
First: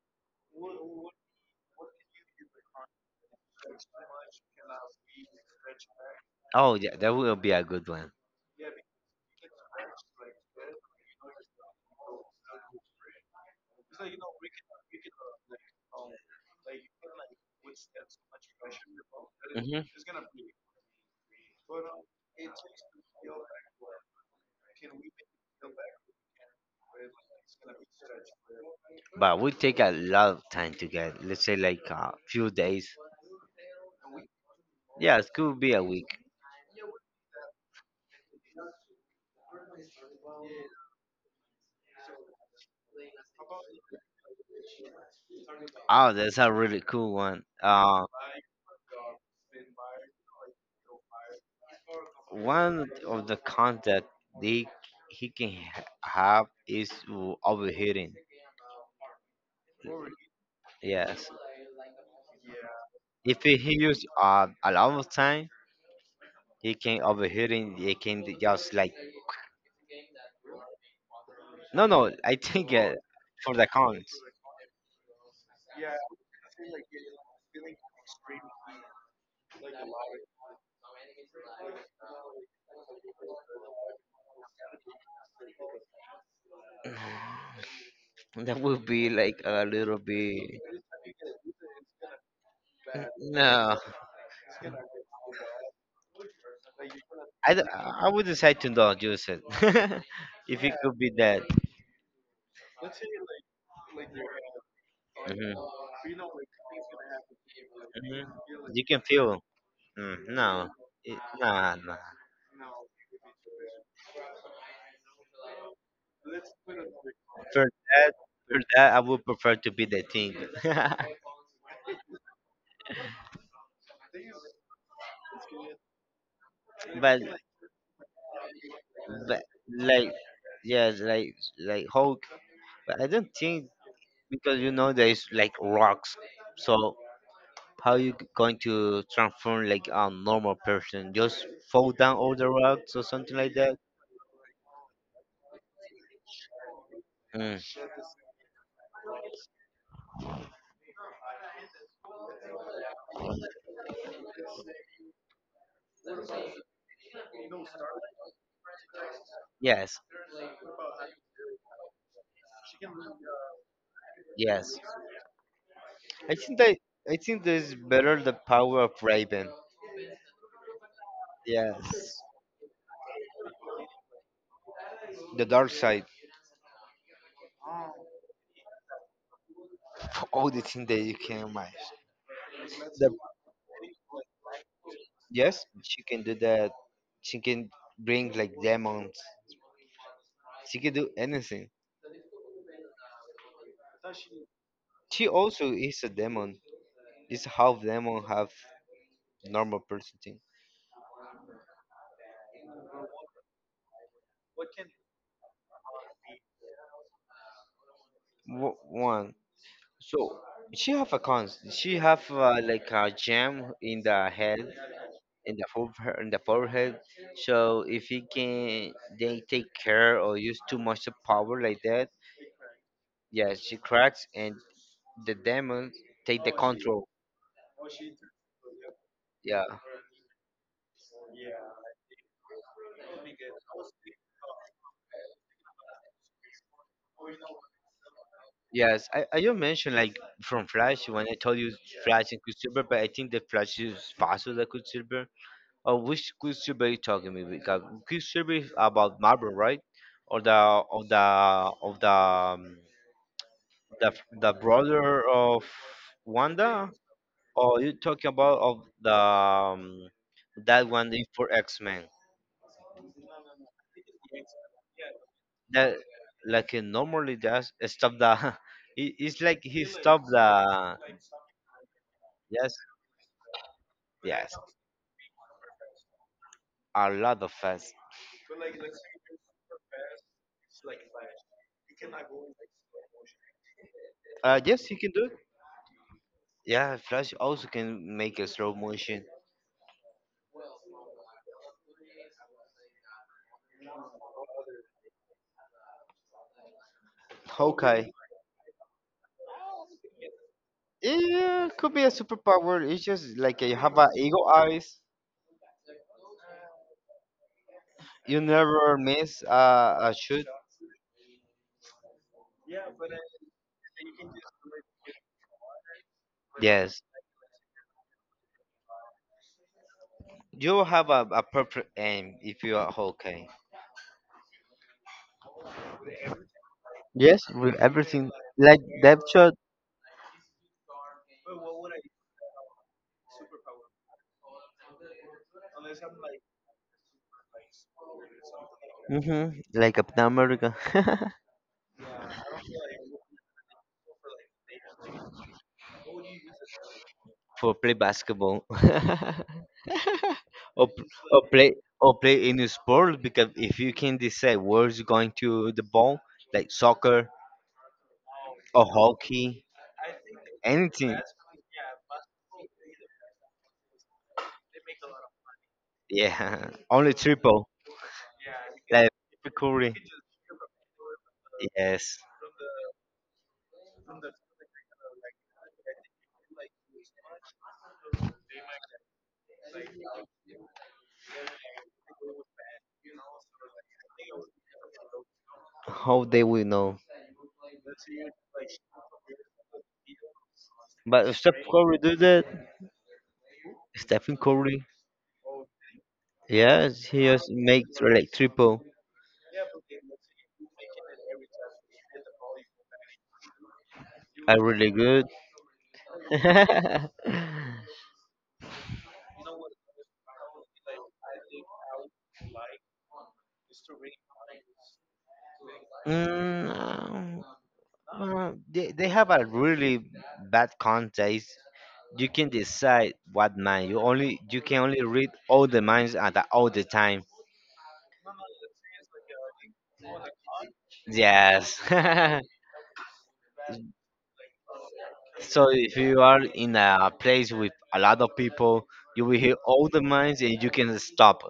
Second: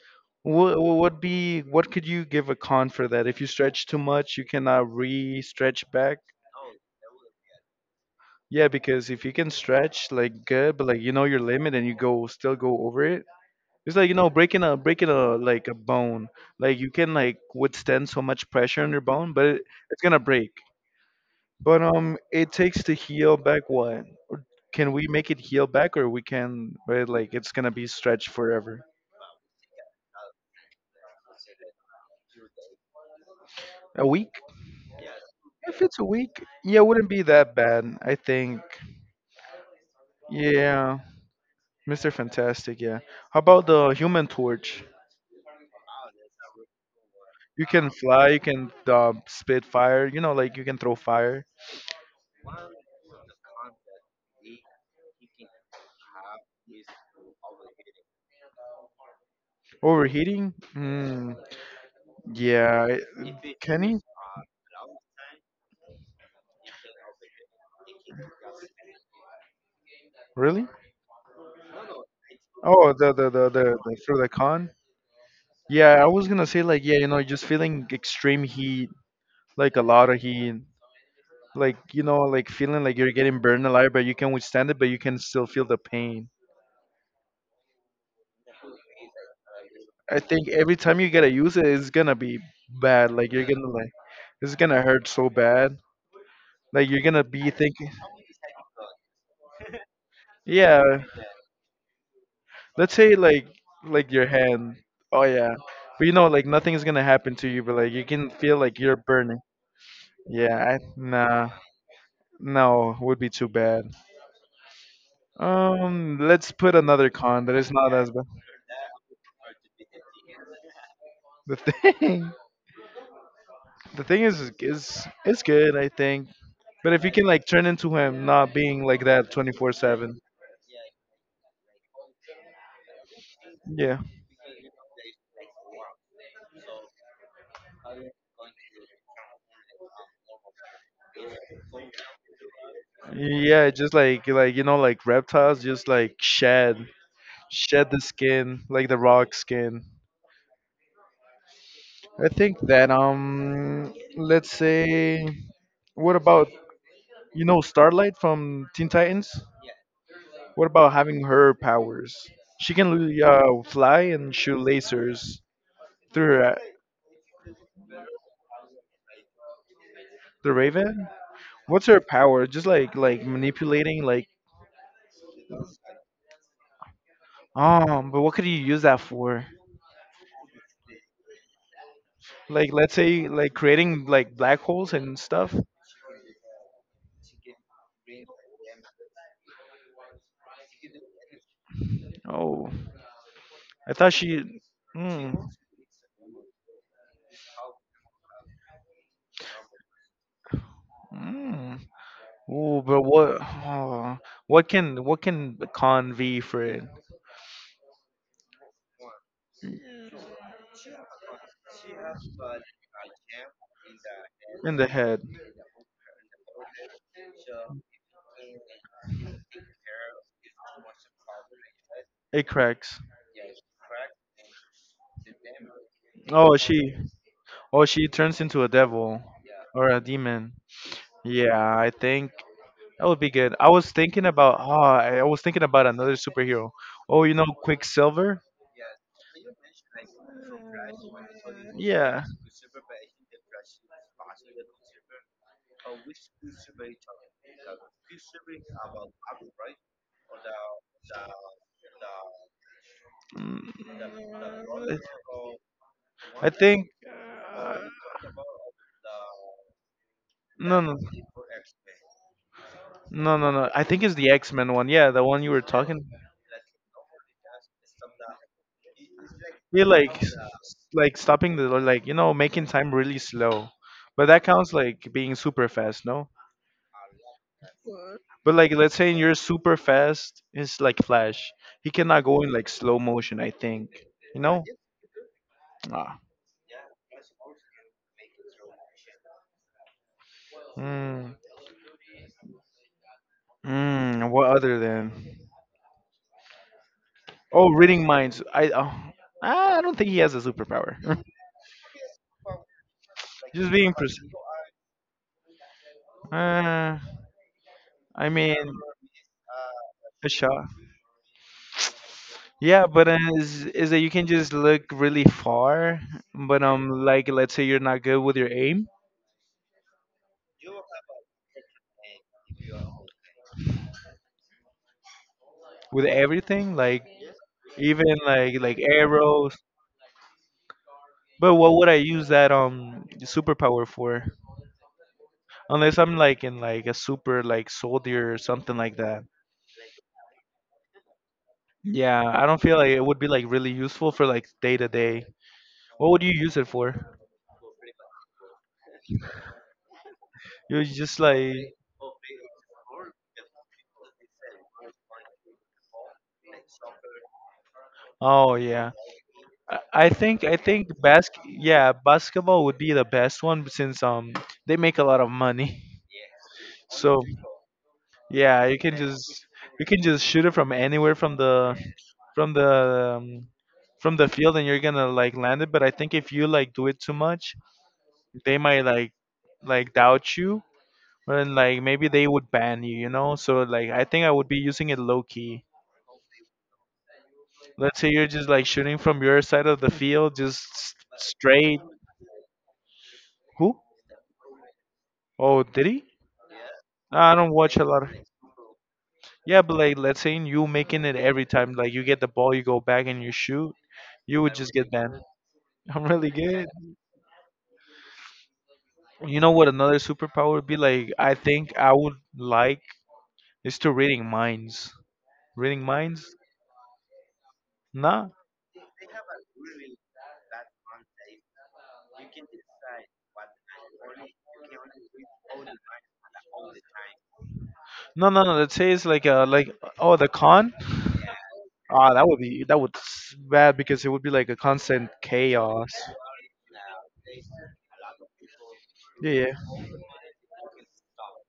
what would be what could you give a con for that? If you stretch too much, you cannot re-stretch back.
Oh yeah, that will be a good one.
Yeah, because if you can stretch like good, but like you know your limit and you go still go over it. It's like you know breaking a like a bone. Like you can like withstand so much pressure on your bone, but it,
Hmm.
it's gonna break. But it takes to heal back what? Can we make it heal back, or we can? Right, like it's gonna be stretched forever.
But we take a lot of time to get. Let's say like a few days.
A week?
Yeah, it could be
If
a
it's a
week.
week, yeah, it wouldn't be that bad. I think. Yeah, Mister Fantastic. Yeah. How about the Human Torch?
Oh, that's a really cool one.
You can fly. You can spit fire. You know, like you can throw fire.
One of the cons that they he can have is to overheating.
Overheating?
Yes,
Hmm. Yeah,
if he
I-
he
can he
use a lot of time, he can overheating. He can just like
really?
no, no. I think,
Oh,
for the
the
cons,
through the con. Yeah, I was gonna say like yeah, you know, just feeling extreme heat, like a lot of heat, like you know, like feeling like you're getting burned alive, but you can withstand it, but you can still feel the pain.
that would be like a little
I think
bit.
every time you gotta use it, it's gonna be bad. Like you're gonna
No,
like, it's gonna hurt so bad. Like you're gonna be thinking,
I would decide to not use it. If it could
yeah.
be that.
Let's say like your hand. Oh
Mhm.
yeah. But you know, like nothing is gonna happen to you, but like you
Mhm.
can feel like
You
you're
can
burning.
feel. Mm, no,
Nah,
no, no.
no, would be too bad. Let's put another con that
For
is not as
that,
bad.
for that, I would prefer to be the thing.
The thing, the thing is it's good, I think. But if you
but,
can like turn into him, not being like that
but
twenty four
like,
seven.
yes, like Hulk. But I don't think
Yeah,
because you know there's like rocks. So how you going to transform like a normal person? Just fall down all the rocks or something like
yeah,
that?
just like you know, like reptiles, just like shed,
Mm,
shed the skin, like the rock skin. I think that let's say, what about. You know Starlight from Teen Titans?
yes,
What about having her powers? She can fly and shoot
yes.
lasers
I
through
think
her,
that I think there's better the power of Raven.
the Raven. What's her
Yes,
power? Just like manipulating, like
the dark side.
um. But what could you use that for?
All the things that you can imagine.
Like let's
The
say like creating like black holes and
Yes,
stuff.
she can do that. She can bring like demons. She can do anything.
Oh, I thought she.
She
Mm,
also is a demon, is half demon, half normal person thing.
mm. Oh, but what? Oh, what can con V for it?
One, so she have a cons. She have, like a gem in the head,
In the head.
in the forehead. So if he can, they take care or use too much of power like that.
It cracks.
Yeah, she cracks and the demon take the
Oh, she.
control.
Oh, she turns into a devil
Yeah.
or a demon. Yeah, I think that would be good. I was thinking about. Oh, I was thinking about another superhero. Oh, you know, Quicksilver.
Yes, I just mentioned like from Flash when I told you
Yeah.
Flash and Quicksilver, but I think the Flash is faster than Quicksilver. Or which Quicksilver are you talking about? Because Quicksilver is about Marvel, right? Or the of the of the
Mm,
the the brother of
I think.
Wanda? Or
Uh,
you talking about of the,
no,
that
no,
one that is for X Men?
no. I think it's the X Men one. Yeah, the one you were
That,
talking.
like he normally does stop the. It's like he
He like
stopped
s-
the.
like stopping the like you know making
Yes,
time really slow, but that
yes,
counts like being super fast, no,
a lot of us.
but like let's say you're super fast it's like flash, he cannot go in like slow motion I think, you know.
Yes, he can do it.
Ah.
Yeah, Flash also can make a slow motion.
Mm. Mm, what other than oh reading
Hawkeye.
minds, I oh, I don't think he has a superpower
Yeah, could be a superpower. It's just like
just
you
being
have a
pers-
eagle eyes.
uh, I
You
mean
never miss a
a
shoot.
shot. Yeah, but is that you can just look really far, but
Yes.
like let's say you're not good with your aim,
You have a perfect aim if you are Hawkeye.
with everything, like
Yes, with
even
everything.
like
Like depth shot.
arrows. But what would I use that superpower for? Unless I'm like in like a super like soldier or something like that.
Mm-hmm. Like Captain America.
Yeah, I don't feel like it would be like really useful for like day to day. What would you use it for?
For play basketball. or
You just
or
like.
play in a sport because if you can decide where is going to the ball, like soccer
Oh
or
yeah.
hockey,
I think
anything.
bas Yeah, basketball would be the best one since they make a lot of money.
Yeah, only
So
triple,
yeah, you can
like
just,
Stephen
you
Curry.
can just shoot it from anywhere from the,
Yes.
from the um, from the field and you're gonna like land it. But I think if you like do it too much, they might like doubt you and like maybe they would ban you, you know? So like I think I would be using it low key.
How they will know?
Let's say you're just like shooting from your side of the field, just
But if Stephen
straight.
Curry do that.
Who?
Stephen Curry.
Oh, did he?
Yes, he
Nah, I
has
don't watch a
makes
lot of.
like triple.
Yeah, but like, let's say you making it every time. Like, you get the ball, you go back and you shoot. You would
I'm
just get
really
banned.
good.
I'm really good.
mm,
You know what? Another superpower would be like, I think I would like, is to reading minds. Reading minds?
um,
Nah,
they have a really bad contest. You can decide what mind. You can only read all the minds at all the time.
no, no, no. Let's say it's like a like. Oh, the con.
Yes.
Ah, that would be that would bad because it would be like a constant
So
chaos.
if you are in a place with a lot of people, you
Yeah,
will
yeah.
hear all the minds and you can stop.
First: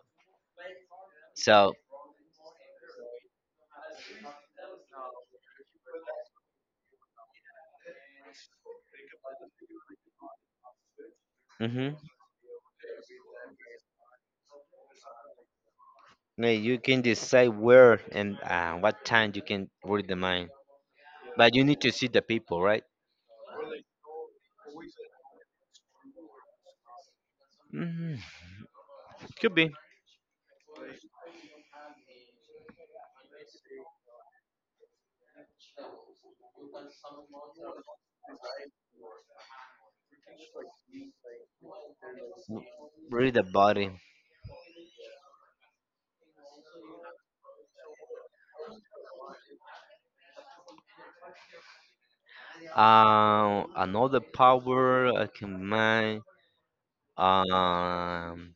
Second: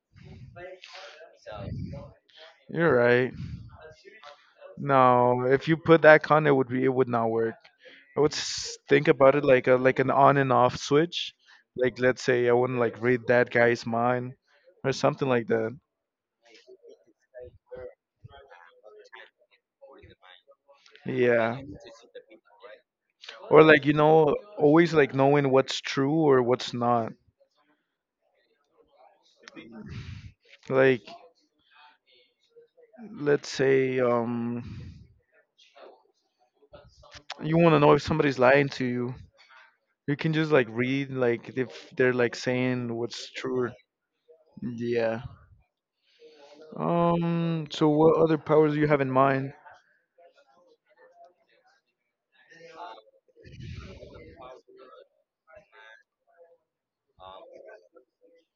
So,
You're right. No, if you put that con, it would be it would not work. I would think about it like a like an on and off switch.
mhm.
Like let's say I wouldn't like read that guy's mind or something like that.
Yeah, you can decide where and, what time you can read the mind. But
Yeah.
you need to see the people, right?
Or like you know, always like knowing what's true or what's not.
Mm, could be.
Like let's say you want to know if somebody's lying to you. You can just like read like if they're like
W-
saying what's
Really the
true.
body.
Yeah. So what other powers do you have in mind?
Another power I can mind. Um,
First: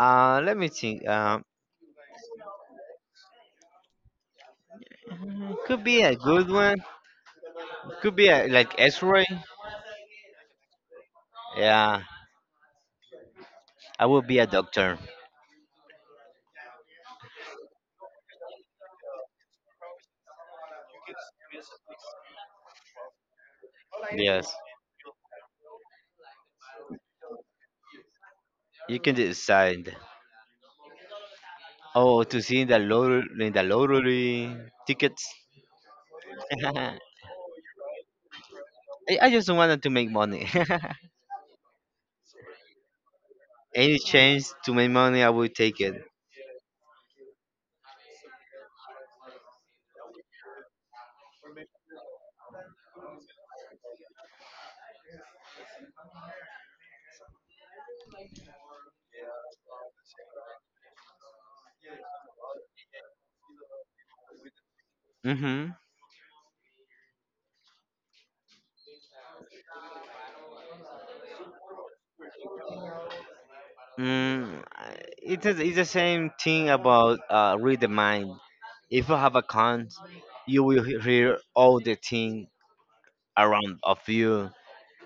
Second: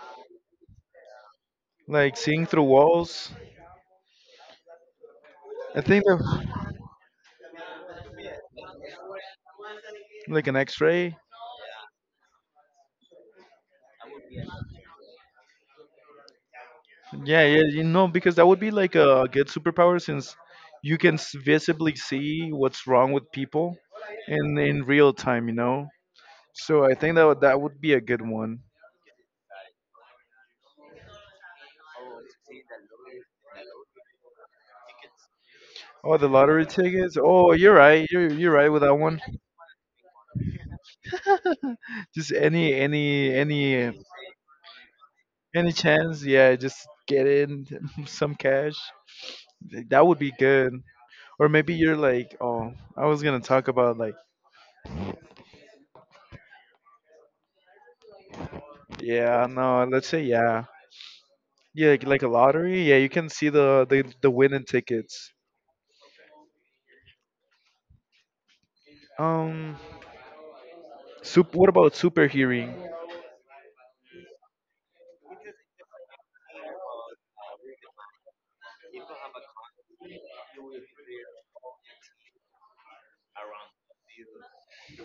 Let me think.
Like seeing through walls? I
Could be
think
a good
that,
one. Could be a, like X-ray.
like an X-ray.
Yeah, I will be a doctor.
Yeah, yeah, you know, because that would be like a good superpower since you can visibly see what's wrong with people
Yes,
in real time, you know. So I think that that would be a good one.
you can decide. Oh, to see in the lottery, tickets.
Oh, the lottery tickets. Oh, you're right. You're right with that
I,
one.
I just wanted to make money.
Just
Any change to make money, I will
any
take it.
chance, yeah, just get in some cash. That would be good. Or maybe you're like, oh, I was gonna talk about like, yeah, no, let's say yeah, yeah, like a lottery. Yeah, you can see the the winning tickets.
Hmm.
Um, What about super hearing?
Mm, it's the same thing about, read the mind. If you have a con, you will hear all the thing around of you.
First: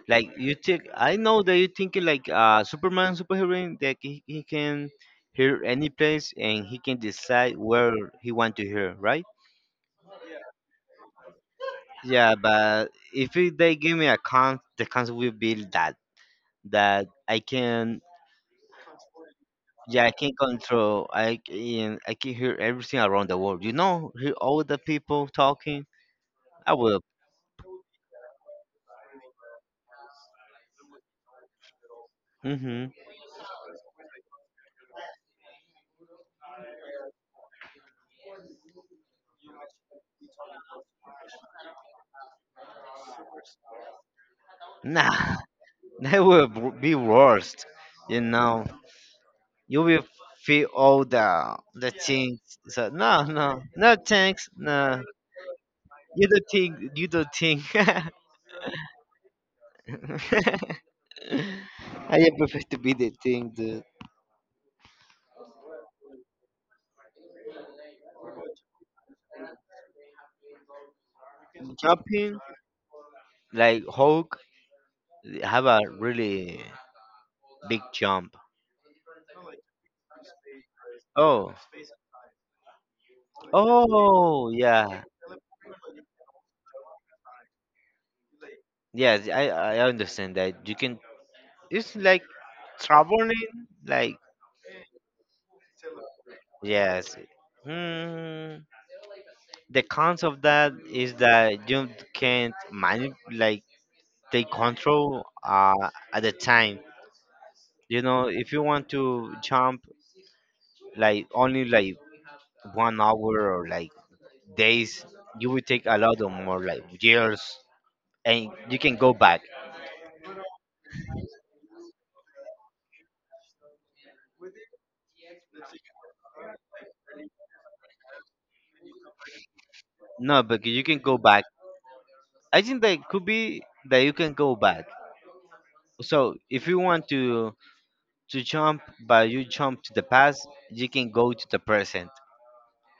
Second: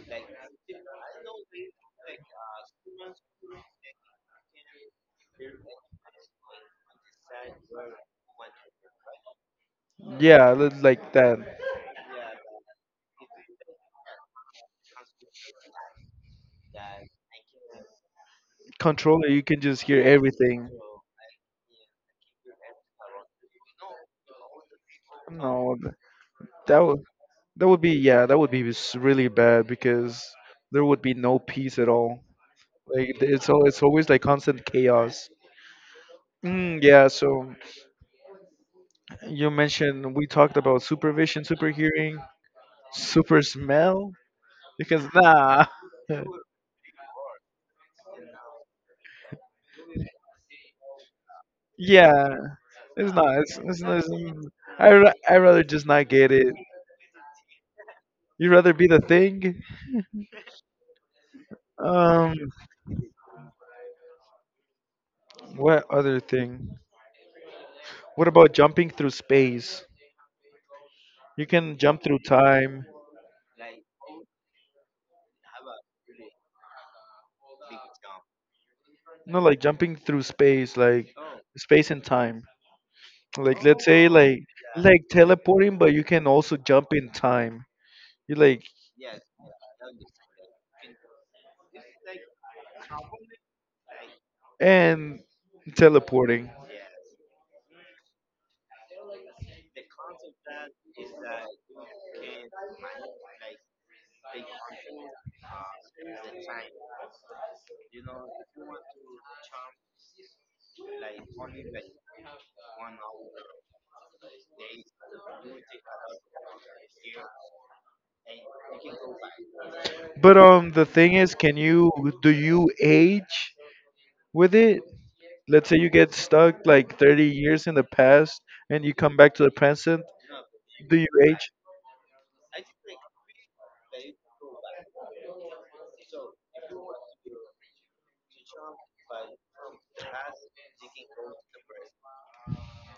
Like you think, I know that you thinking like, Superman superhero that he can hear any place and he can decide where he want to hear, right?
Yeah, like that
Yeah, but if they give me a con, the cons will be that that I can.
controller. You can just hear
Yeah, I can
everything.
control. I can hear everything around the world. You know, hear all the people
No,
talking.
th-
I
That
will.
would, that would be yeah, that would be really bad because there would be no peace at all.
Hmm.
Like it's all it's always like constant chaos. Mm, yeah, so. You mentioned we talked about supervision, super hearing, super smell, because
Nah,
nah,
that will be worst. You know, you will feel all the
yeah,
things. So
it's
no,
not.
no,
It's
no
not. It's,
thanks. No,
I rather just not
you
get
don't
it.
think. You don't think.
You rather be the thing.
I
Um,
prefer to be the thing, dude.
what other thing? What about jumping through space? You can jump through
Jumping,
time.
like Hulk have a really big jump.
No, like jumping through space, like
Oh.
space and time. Like let's say
Oh yeah,
like teleporting, but you can also jump in time. You like
yes, I understand that. You can. It's like traveling. Like,
and teleporting.
yes. Hmm. The cons of that is that you can't manage, like take control at the time. You know, if you want to jump like only like 1 hour or like days, you will take a lot of more like years, and you can go back.
But the thing is, can you do you age with it? Let's say you get stuck like 30 years in the past and you come back to the present.
No, but you
Do
can
you
go back.
age?
I think that could be that you can go back. So if you want to jump, but you jump to the past, you can go to the present.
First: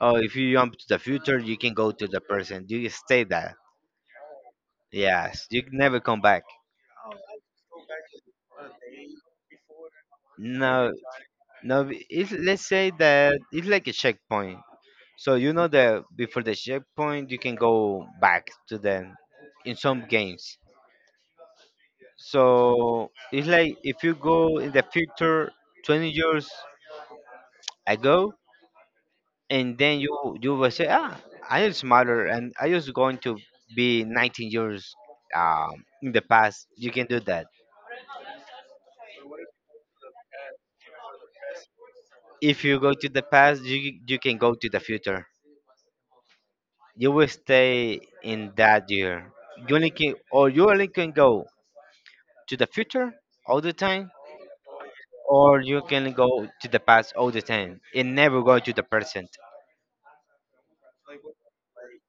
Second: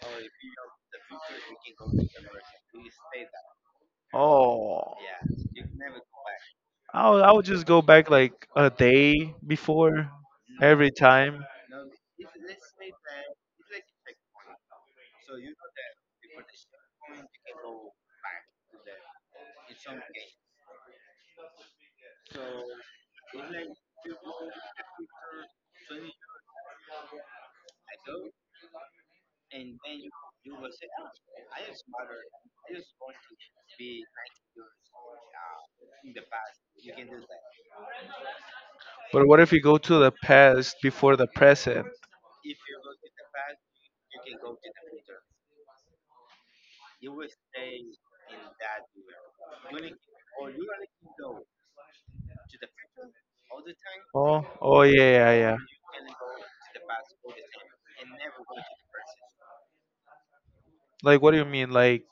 Or if you jump to the future, you can go to the present. You stay there.
Oh,
Yes, you can never come back.
I would just go back like a day before every
No,
time.
no. Let's say that it's like a checkpoint. So you know that before the checkpoint, you can go back to them in some games. So it's like if you go in the future 20 years ago, and then you will say, I am smarter and I was going to be 19 years in the past. You can do that.
But what if you go to the past before the present?
If you go to the past, you can go to the future. You will stay in that year. You only can go to the future all the time.
Oh, oh yeah, yeah, yeah.
Or you can go to the past all the time and never go to the present.
Like, what do you mean?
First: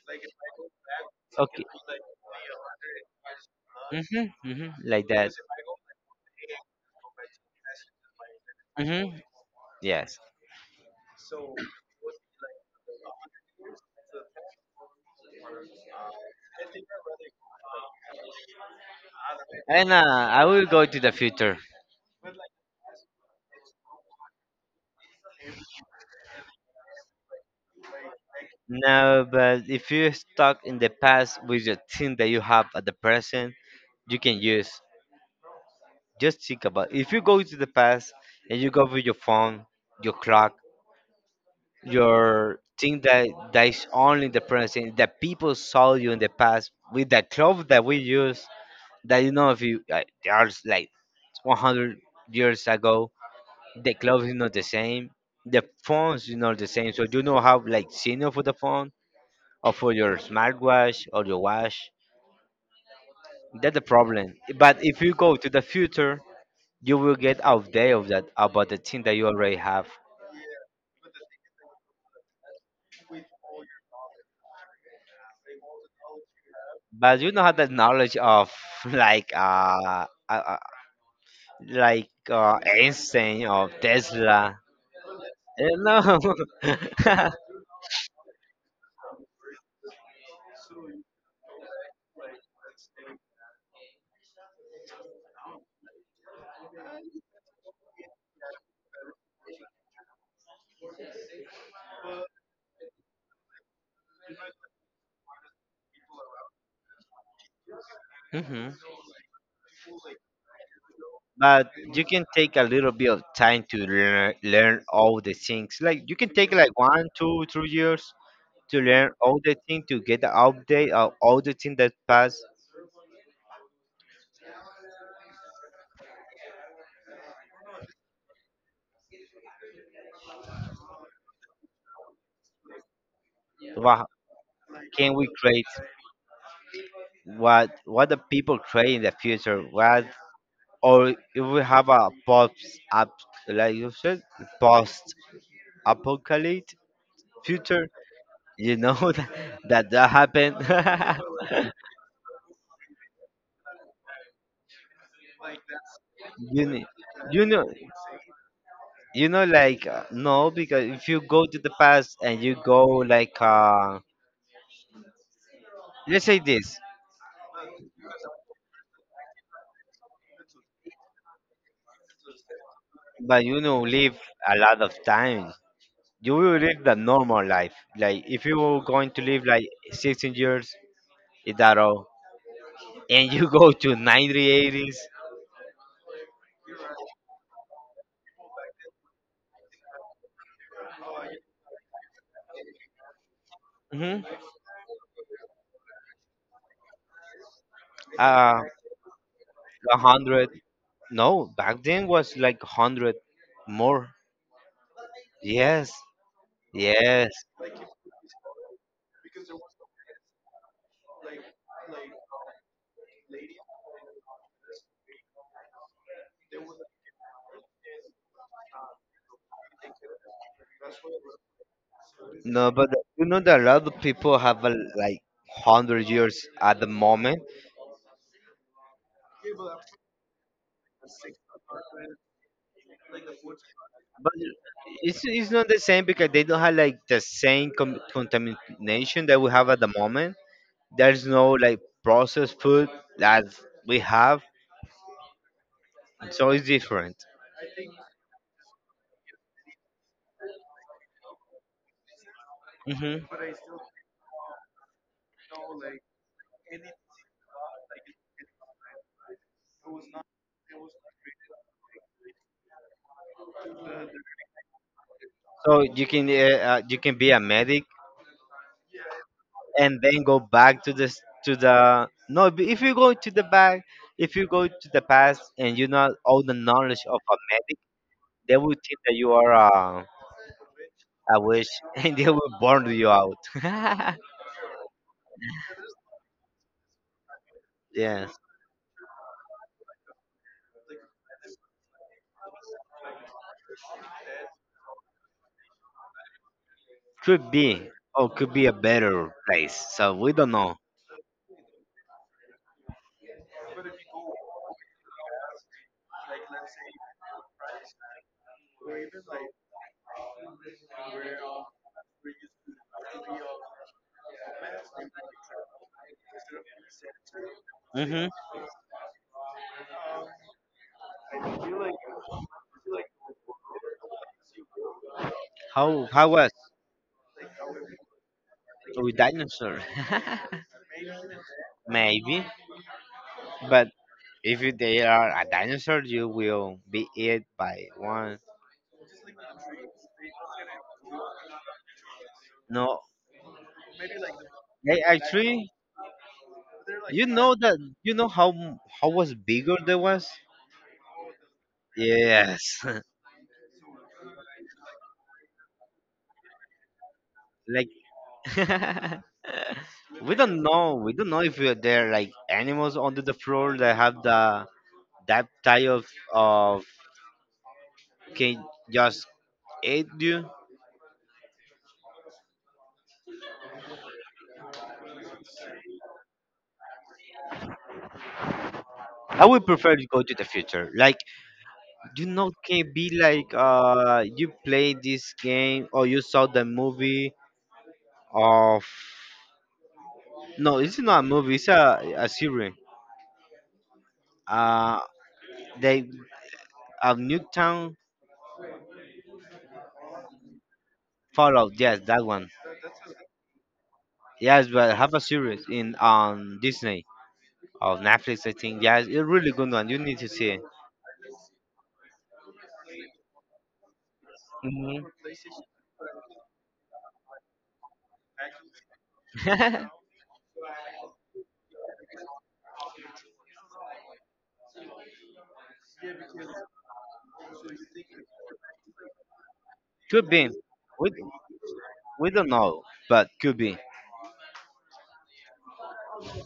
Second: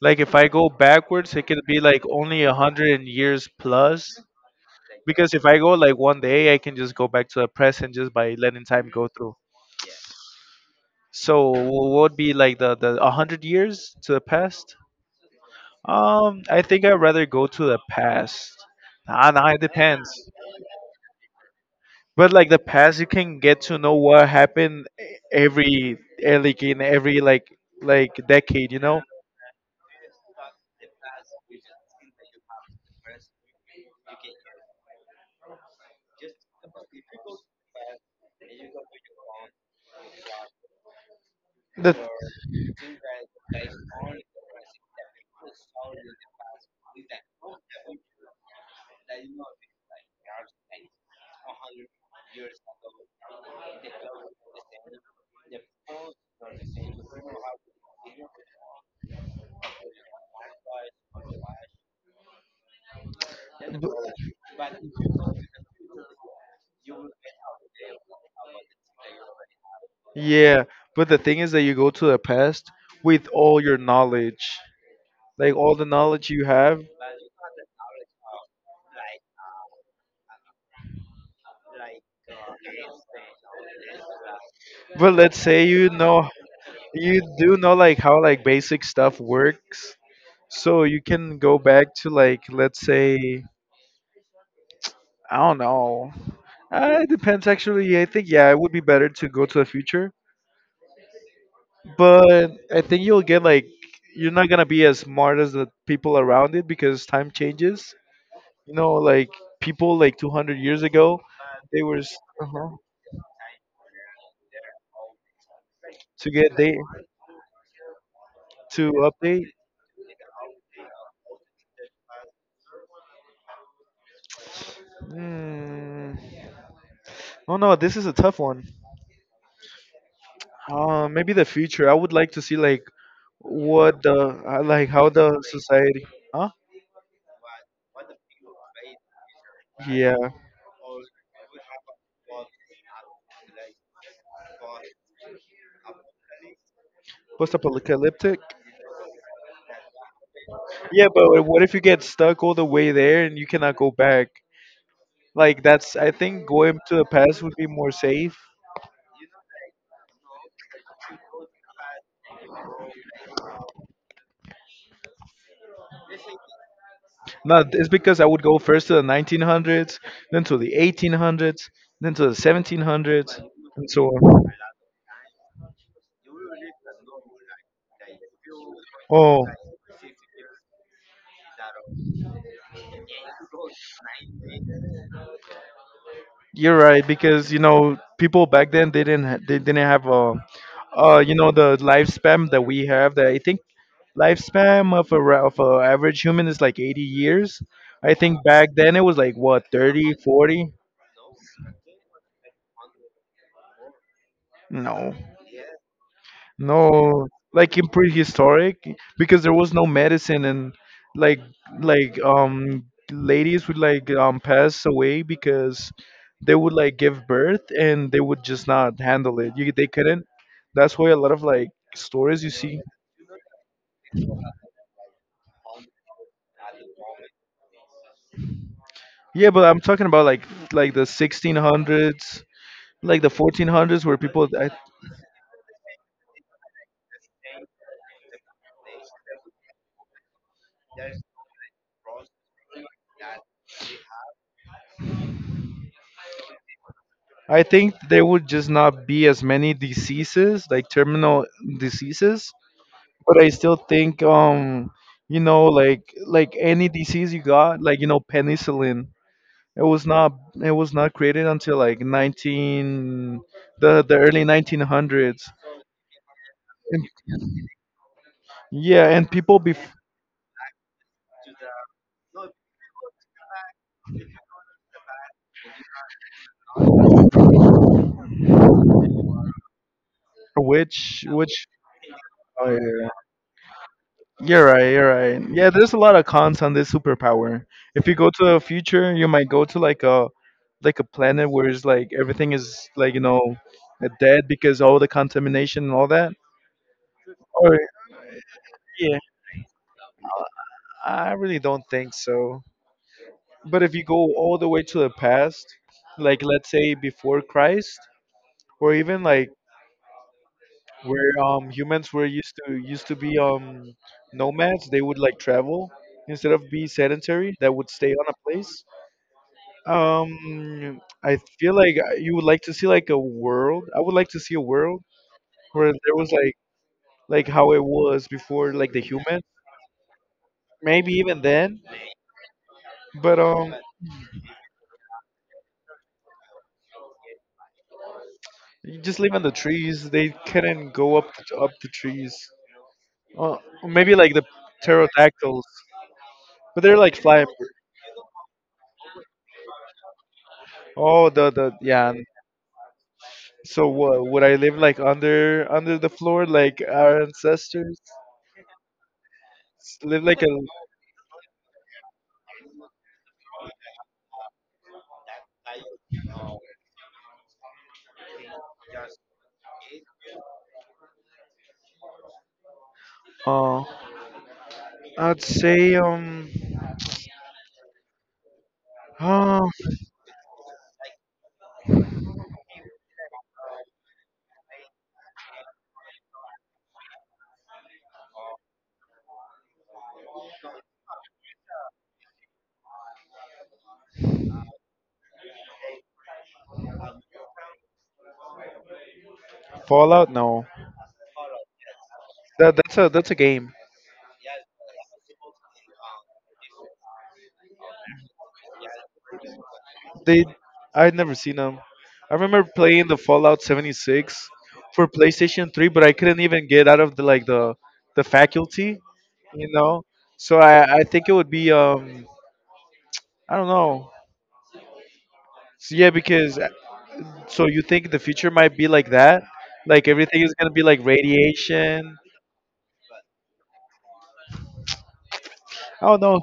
Like if I go backwards, it could
Okay.
be like only 100 years plus.
Mm-hmm, mm-hmm, like that.
Because if I go like 1 day, I can just go back to the present just by letting time go
Mm-hmm.
through.
Yes,
So what would be like the 100 years to the past? I think I'd rather go to the past. Nah, nah, it
and
depends.
I will go to the future.
But like the past, you can get to know what happened every like in every like decade, you know.
No, but if you're stuck in the past with your thing that you have at the present, you can use. Just think about, if you go to the past and you go with your phone, your clock,
The
your
b-
thing that is only in the present, that people saw you in the past with the clothes that we use. That, if you, they are like 100 years ago, the clothes is not the same. The phones is not the same. So you know how like senior for the phone or for your smartwatch or your watch. That's the problem. But if you go to the future, you will get outdated of that about the thing that you already have.
yeah, but the thing is that you go to the past with all your knowledge, like all the knowledge you have,
But you don't have the knowledge of like uh, uh uh, like Einstein or Tesla.
but let's say you
No.
know you do know like how like basic stuff works, so you can go back to like let's say I don't know, it depends actually I think yeah it would be better to go to the future but I think you'll get like you're not gonna be as smart as the people around it because time changes,
Hmm.
you know like people like 200 years ago
But
they were
you can take a
uh-huh,
little bit of time to learn all the things. Like you can
to
take
get
like
they
one, two, 3 years to
to
learn all the
update
things to get the update of all the things that pass.
mm. Oh no, this is a tough one. Maybe the future. I would like to see like what
What
the, like how
can we
the
create?
society. Huh?
What the people create in the future what
Yeah,
Or if we have a post, up, like you said, post apocalypse future
post-apocalyptic.
you know that that happened.
Yeah, but what if you get stuck all the way there and you cannot go back? Like that's, I think,
you
going
know,
to the past
you
would
know
be more safe.
no, because if you go to the past and you go like let's say this.
No, it's because I would go first to the 1900s, then to the 1800s, then to the 1700s,
But
and so
live
on.
a lot of time, you will live the normal life like if you were going to live
Oh,
like 16 years, is that all, and you go to 90-eighties,
you're right, because you know people back then they didn't ha- they didn't have a, the lifespan that we have, that I think
80s.
lifespan of of a average human is like 80 years. I think
Uh
back then it was like, what, thirty
100.
forty
No, back then was like 100 more.
No.
Yes,
No,
yes.
like in prehistoric, because there was no medicine, and like like um ladies would like pass away because they would like give birth and they would just not handle it. You they couldn't. That's why a lot of like stories you
No,
see.
but you know that a lot of people have, like 100 years at the moment.
Yeah, but I'm talking about like, the 1600s, like the 1400s, where
But
people I,
it's not the same because they don't have like the same contamination that we have at the moment. There's no like processed food that we have, so it's different.
I think there would just not be as many diseases, like terminal diseases.
hmm
But I still think, any disease you got, like, penicillin. It was not it was not created until like nineteen, the early 1900s.
So you can uh, uh, you
And,
can be a medic
yeah, and people before,
and then go back to the s- to the no. If you go to the back, if you go to the past and you not all the knowledge of a medic, they will think that you are a,
which
a witch
which.
and they will
Oh,
burn you
yeah.
out.
You're right, you're right. Yeah, there's a lot of cons on this superpower. If you
Yes,
go to the future, you might go to like a, planet where it's like everything is like, dead, because all the contamination and all that.
could
Or,
be, or could be a
yeah,
better place. So we don't know.
I really don't think so. But if you go all the way to the past, like, let's say, before Christ, or even like where, humans were used to be, nomads, they would like travel instead of be sedentary, that would stay
Hmm.
on a place. I feel like, you would like to see like a world. I would like to see a world where
How
there
how
was
was
like, how it was before, like the
with
human.
dinosaur?
Maybe even then,
Maybe,
but,
but If you, they are a dinosaur, you will be eaten by one.
you just live in the trees. They couldn't go up the trees.
No,
Uh, Maybe like the
they
pterodactyls,
actually,
but they're like
you
flying.
know that you know how was bigger they was.
Oh, the, yeah. And
Yes,
so what? Would I live like under the floor like our
like,
ancestors? Live
we
like a.
don't know. We don't know if we are there like animals under the floor that have the that type of can just eat you.
Uh, I'd say.
I would prefer to go to the future. Like, can be like you play this game or you saw the movie of, no, it's not a movie. It's a series. Uh, they of Nuketown.
Fallout? No,
Fallout. Yes, that one.
that's a game.
Yes, but have a series in on Disney of Netflix. I think. Yes, it's a really good one. You need to
They
see it.
I'd never seen them. I remember playing the Fallout 76
Hmm.
for PlayStation 3, but I couldn't even get out of the, like, the faculty, you know. So I think it would be, I don't know. So, yeah, because, so you think the future might be like that? Like
Could
everything
be.
is gonna be like
We
radiation.
we don't know, but could be.
I don't know.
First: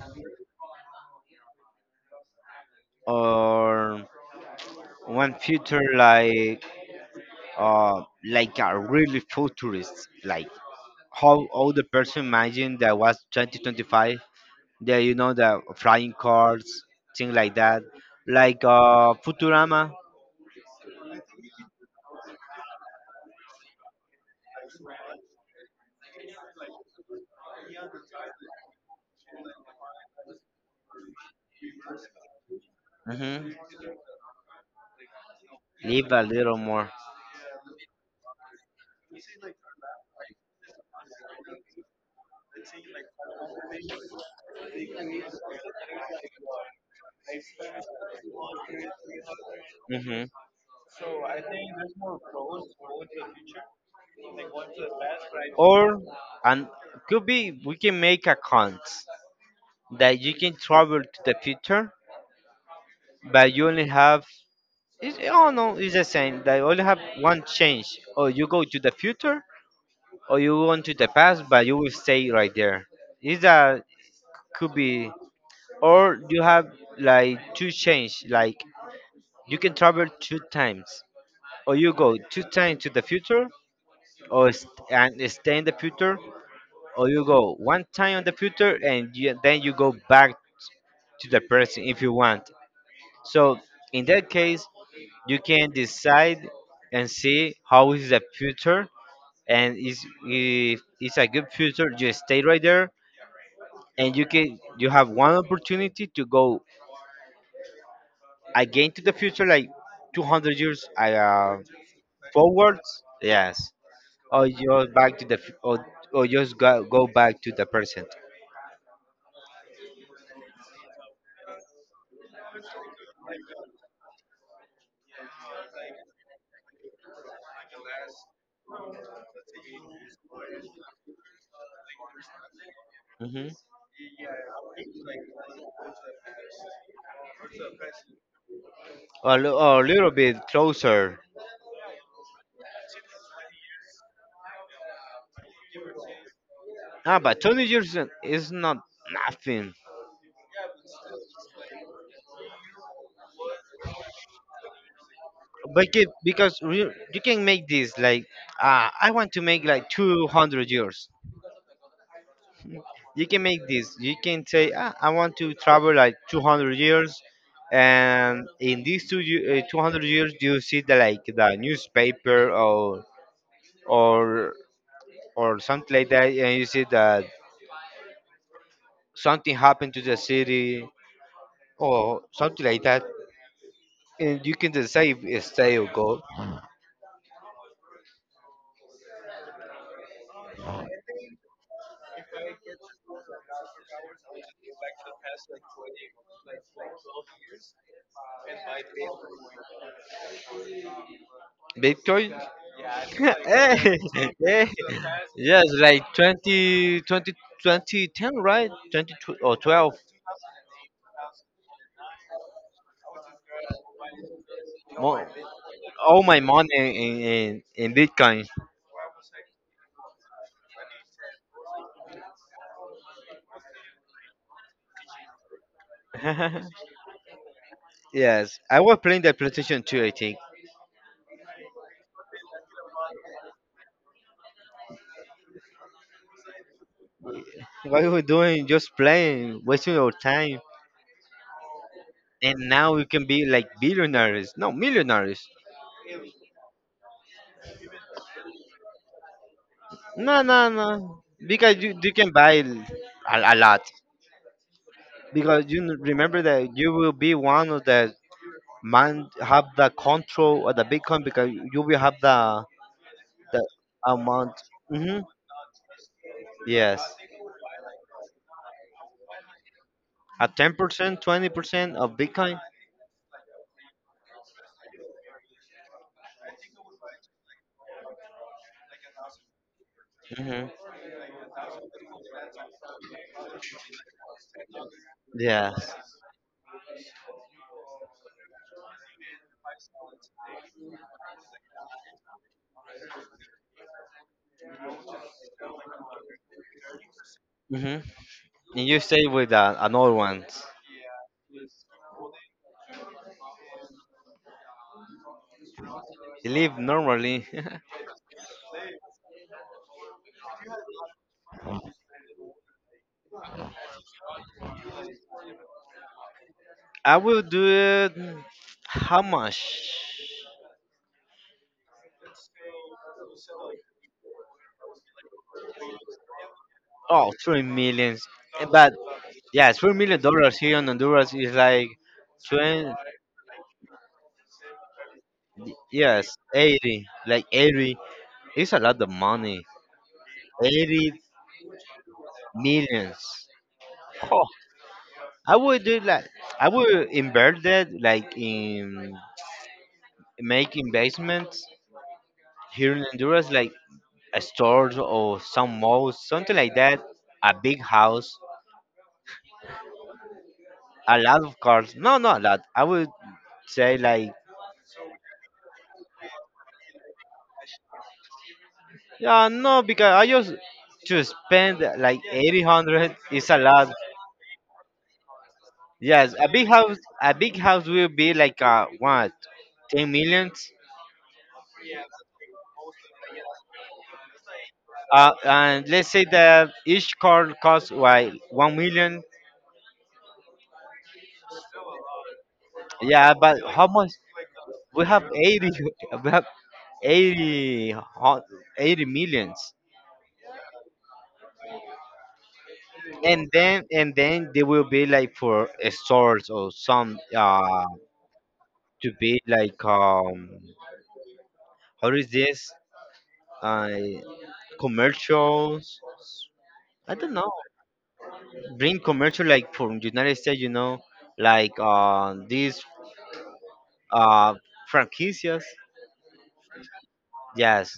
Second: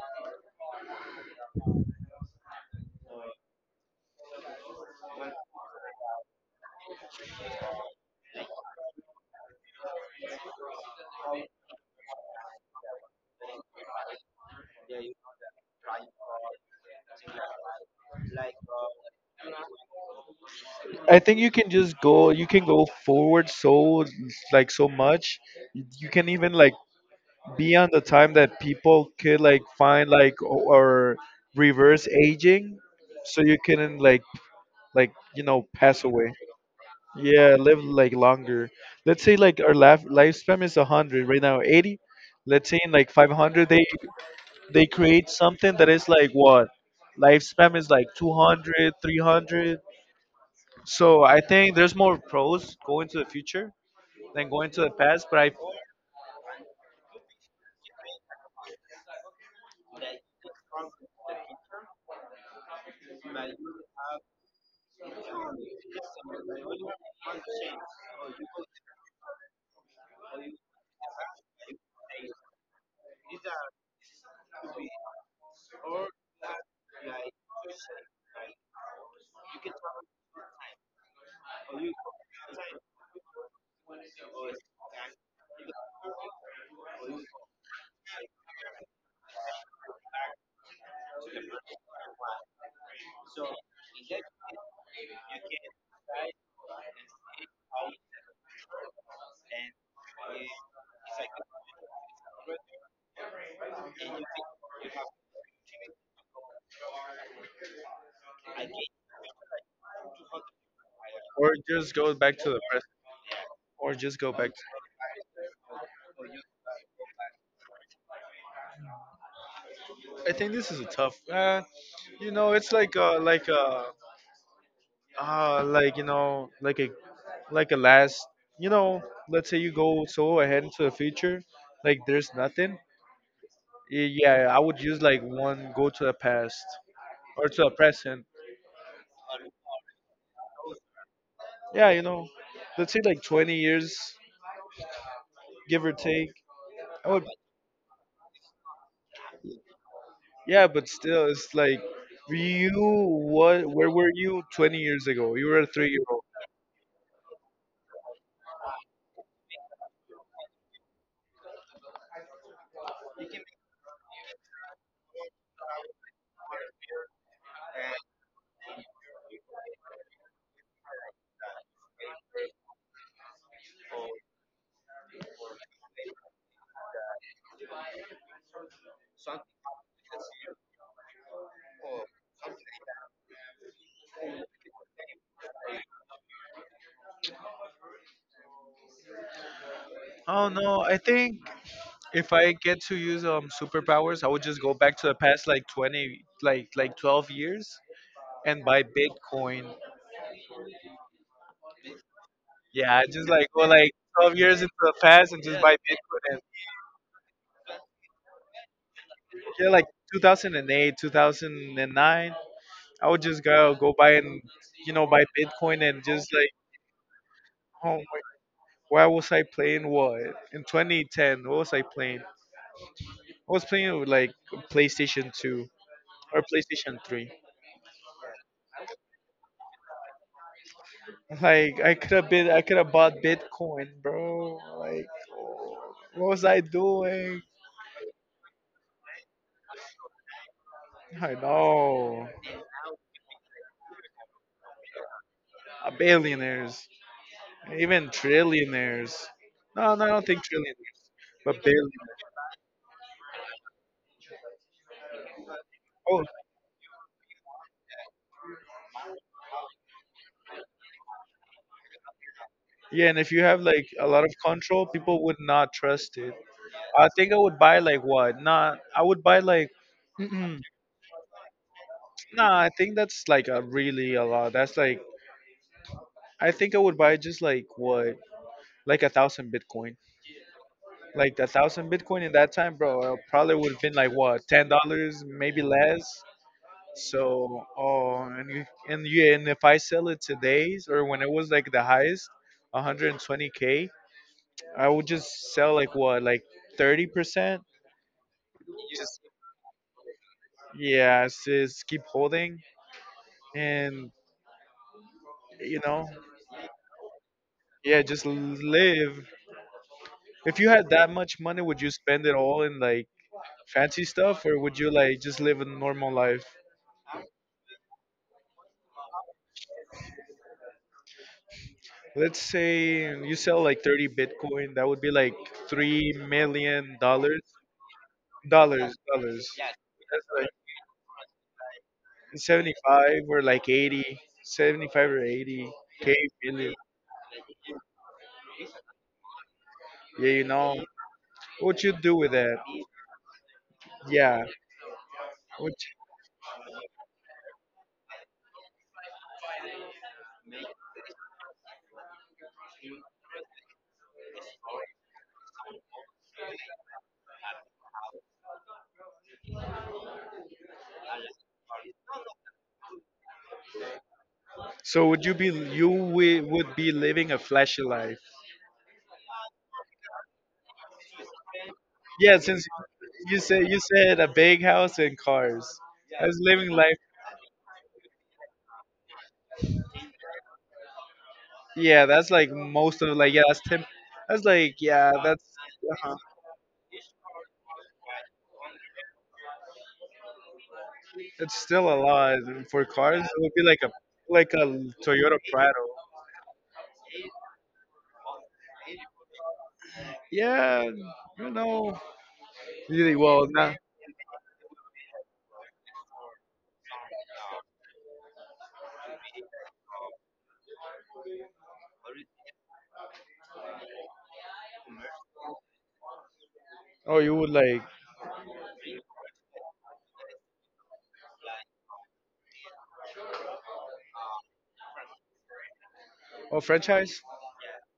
Or one future uh like a really futurist, like how all the person imagine that was 2025. Yeah, you know the flying cars, things like that, like futurama.
I think you can just go. You can go forward so like, so much. You can even like beyond the time that people could like find like, or reverse aging, so
Hmm.
you can like, pass
Leave a
away,
little more.
yeah, live like longer. Let's say like our lifespan is 100 right now, 80. Let's say in like 500 they create something that is like, what, lifespan is like 200, 300.
Hmm.
So I think there's more pros going to the future than going to the past, but I...
Or and could be we can make accounts that you can travel to the future, but you only have, oh, no, it's the same. They only have one change. Or you go to the future or you go to the past, but you will stay right there. Is that. Could be. Or you have like two change, like you can travel two times or you go two times to the future, or st- and stay in the future. Or you go one time on the future and you, then you go back to the present if you want. So in that case, you can decide and see how is the future, and is if it's a good future you stay right there. And you have one opportunity to go again to the future, like 200 years,
Or just go back to the present.
forwards. Yes.
Or just go
Or
back.
you back to the f- or just go back to the present.
I think this is a tough. You know, it's like, like, like, like a, last. You know, let's say you go so ahead into the future, like there's nothing.
Hmm.
Yeah, I would use like one go to the past or to the present.
Or a little bit closer.
Yeah, you know, let's say, like, 20 years, give or take. I would.
But 20 years is not nothing.
Yeah, but still, it's like, you what? Where were you 20 years ago? You were a three
But,
year old.
because you can make this like, I want to make like 200 years. You can make this, you can say, I want to travel like 200 years, and in these 200 years you see the newspaper or or something like that, and you see the something happened to the city or something like that, and you can decide if stay or go.
Oh no, I think, if I get to use, superpowers, I would just go back to the past like 20, like 12 years, and buy Bitcoin.
Bitcoin.
Yeah, just like go like
Hey,
12 years
hey,
into the past and just
yes,
buy
like
Bitcoin and,
2010, right? 20 or
yeah, like
12.
2008, 2009, I would just go buy and, buy
Mo-
Bitcoin, and
all
just
my
like...
money in
Oh,
Bitcoin.
why was I playing, what, in 2010? What was I playing? I was playing with like PlayStation 2 or PlayStation 3.
Yes, I was playing the PlayStation 2. I think
Like, I could have bought Bitcoin, bro. Like, what was I doing?
what we were doing, just playing, wasting our time,
I know.
and now we can be like billionaires, no, millionaires.
Billionaires, even trillionaires. No, no, I don't
No,
think
no, no.
trillionaires, but
Because you
billionaires.
can buy a lot. Because you
Oh,
remember that you will be one of the man have the control of the Bitcoin, because you will have the
yeah, and if you have
the
like a lot of
amount.
control,
Hmm.
people would not trust it.
Yes,
I think I would buy, like, what? Not, I would buy like.
a
Mm-mm.
10%, 20% of
Nah,
Bitcoin.
I think that's like a really a lot. That's like, I think I would buy just like, what, like 1,000 Bitcoin.
Hmm.
Like a thousand Bitcoin in that time, bro, probably would have been like, what, $10, maybe less.
Yes.
So, oh, and, yeah, and if I sell it today's, or when it was like the highest, 120k, I would just sell like, what, like 30%.
Hmm. And you stay with another one.
Yeah, just keep holding and, you know,
You live normally.
yeah, just live. If you had that much money, would you spend it all in like fancy stuff, or would you like just live a normal life?
I will do it. How much?
Let's say you sell like 30 Bitcoin, that would be like three million
Oh,
dollars,
three millions. But yeah, three million
That's like
dollars here in Honduras is like 20.
75, or like 80, 75 or 80 k
Yes,
million.
80. Like 80. It's a lot of money.
Yeah, you know
80
what you do with that?
millions.
Yeah.
Oh, I would do like I would invert that, like in make investments here in Honduras, like a store or some mall, something like that. A big house, a lot of cars. No, not a lot. I would say like.
So would you be, would be living a flashy life?
Yeah, no, because I just to spend like
Yeah,
eighty
since
hundred is a
you
lot.
said a big house and cars.
Yes,
That's living life.
a big house will be like ten millions.
Yeah, that's like most of like, yeah, that's ten. That's like, yeah, that's.
And let's
Uh-huh.
say that each car costs like 1 million.
It's still a lot for cars. It
Yeah,
would
but
be like
how
a,
much?
like a
We have
Toyota
80.
Prado.
We have 80, hu- 80 millions.
Yeah, you know. Really well,
And
nah.
then and then they will be like for a stores or some to be like how is this, I, commercials. I
Oh,
don't
you would
know.
like.
Bring commercial like from United States, you know, like, these uh, franquicias.
Oh, franchise?
Yes,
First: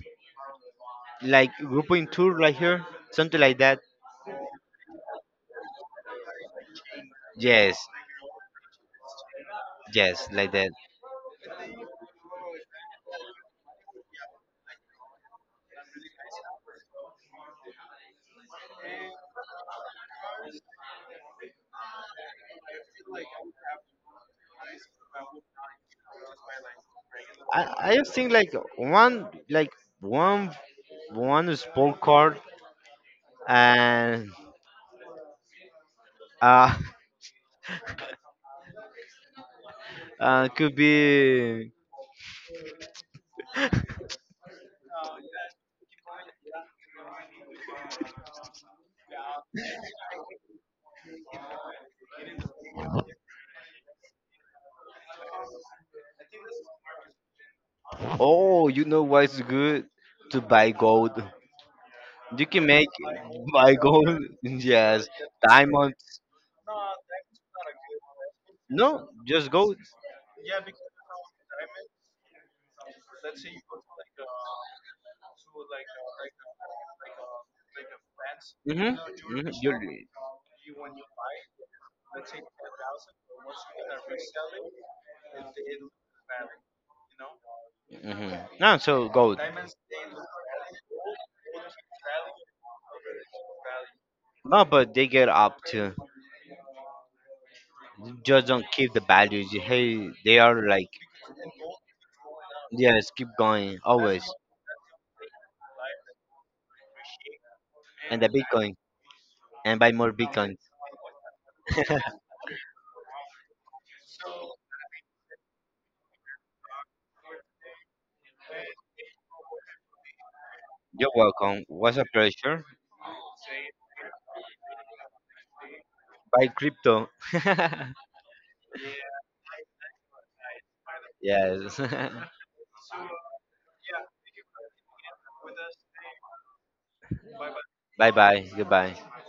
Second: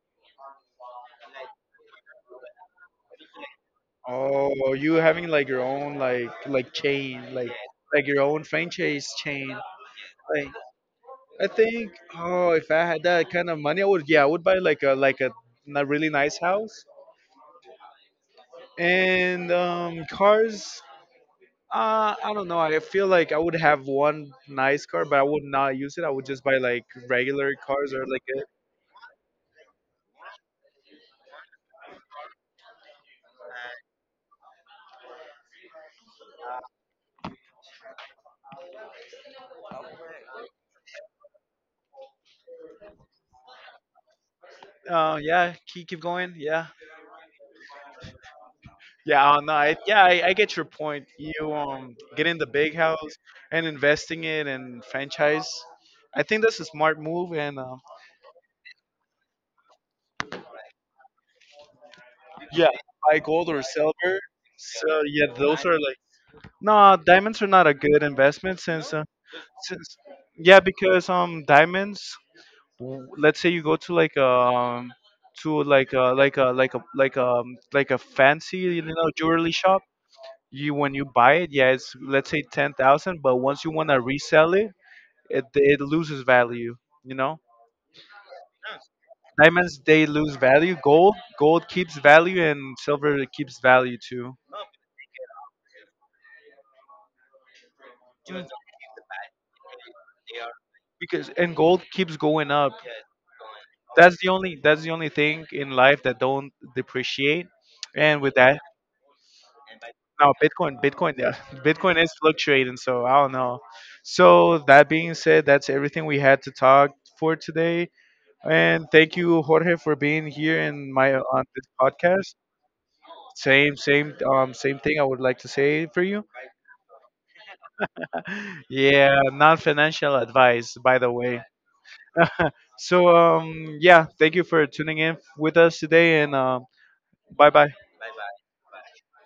like Grupo in Tour, like here, something like that.
Oh, you having like your own, like chain, like
Yes,
your own franchise chain.
yes,
Like,
like that.
I think, oh, if I had that kind of money, I would, yeah, I would buy like a, a really nice house and, cars. I don't know. I feel like I would have one nice car, but I would not use it. I would just buy like regular
I,
cars,
I
or
just
like
think like one one sport card, and uh, could be.
a. Yeah, keep going. Yeah, yeah. No, yeah, I get your point. You, getting the big house and investing it and franchise. I think that's a smart move. And,
Oh, you know what's good, to buy gold. You
yeah,
can make
buy gold or
by
silver.
goal.
So,
Yes,
yeah, those are like.
diamonds.
No, diamonds are not a good investment, since,
No, just gold.
since yeah, because, diamonds, let's say you go to like, to like a fancy,
Mhm.
jewelry
Mhm.
shop.
You're,
You When you buy it, yeah, it's, let's say, 10,000, but once you want to resell it, it loses value, you know.
mhm. No, so gold.
Diamonds, they lose value. Gold keeps value, and silver keeps value too.
No, but they get up to.
Mm,
Just don't keep the values. Hey, they are like,
because, and gold keeps going up.
yes. Keep going
that's
always.
the only that's the only thing in life that don't depreciate,
And
and
the
with that...
Bitcoin, and buy more
No,
Bitcoin.
Bitcoin, yeah. Bitcoin is fluctuating, so I don't know. So, that being said, that's everything we had to talk for today. And thank you, Jorge, for being here in
You're
my on
welcome.
this
Was a
podcast.
pleasure.
Same thing I would like to say for you.
Buy crypto.
Yeah, non-financial advice, by the way.
Yes.
So, yeah, thank you for tuning in with us today, and, bye bye.
Bye, bye. Goodbye.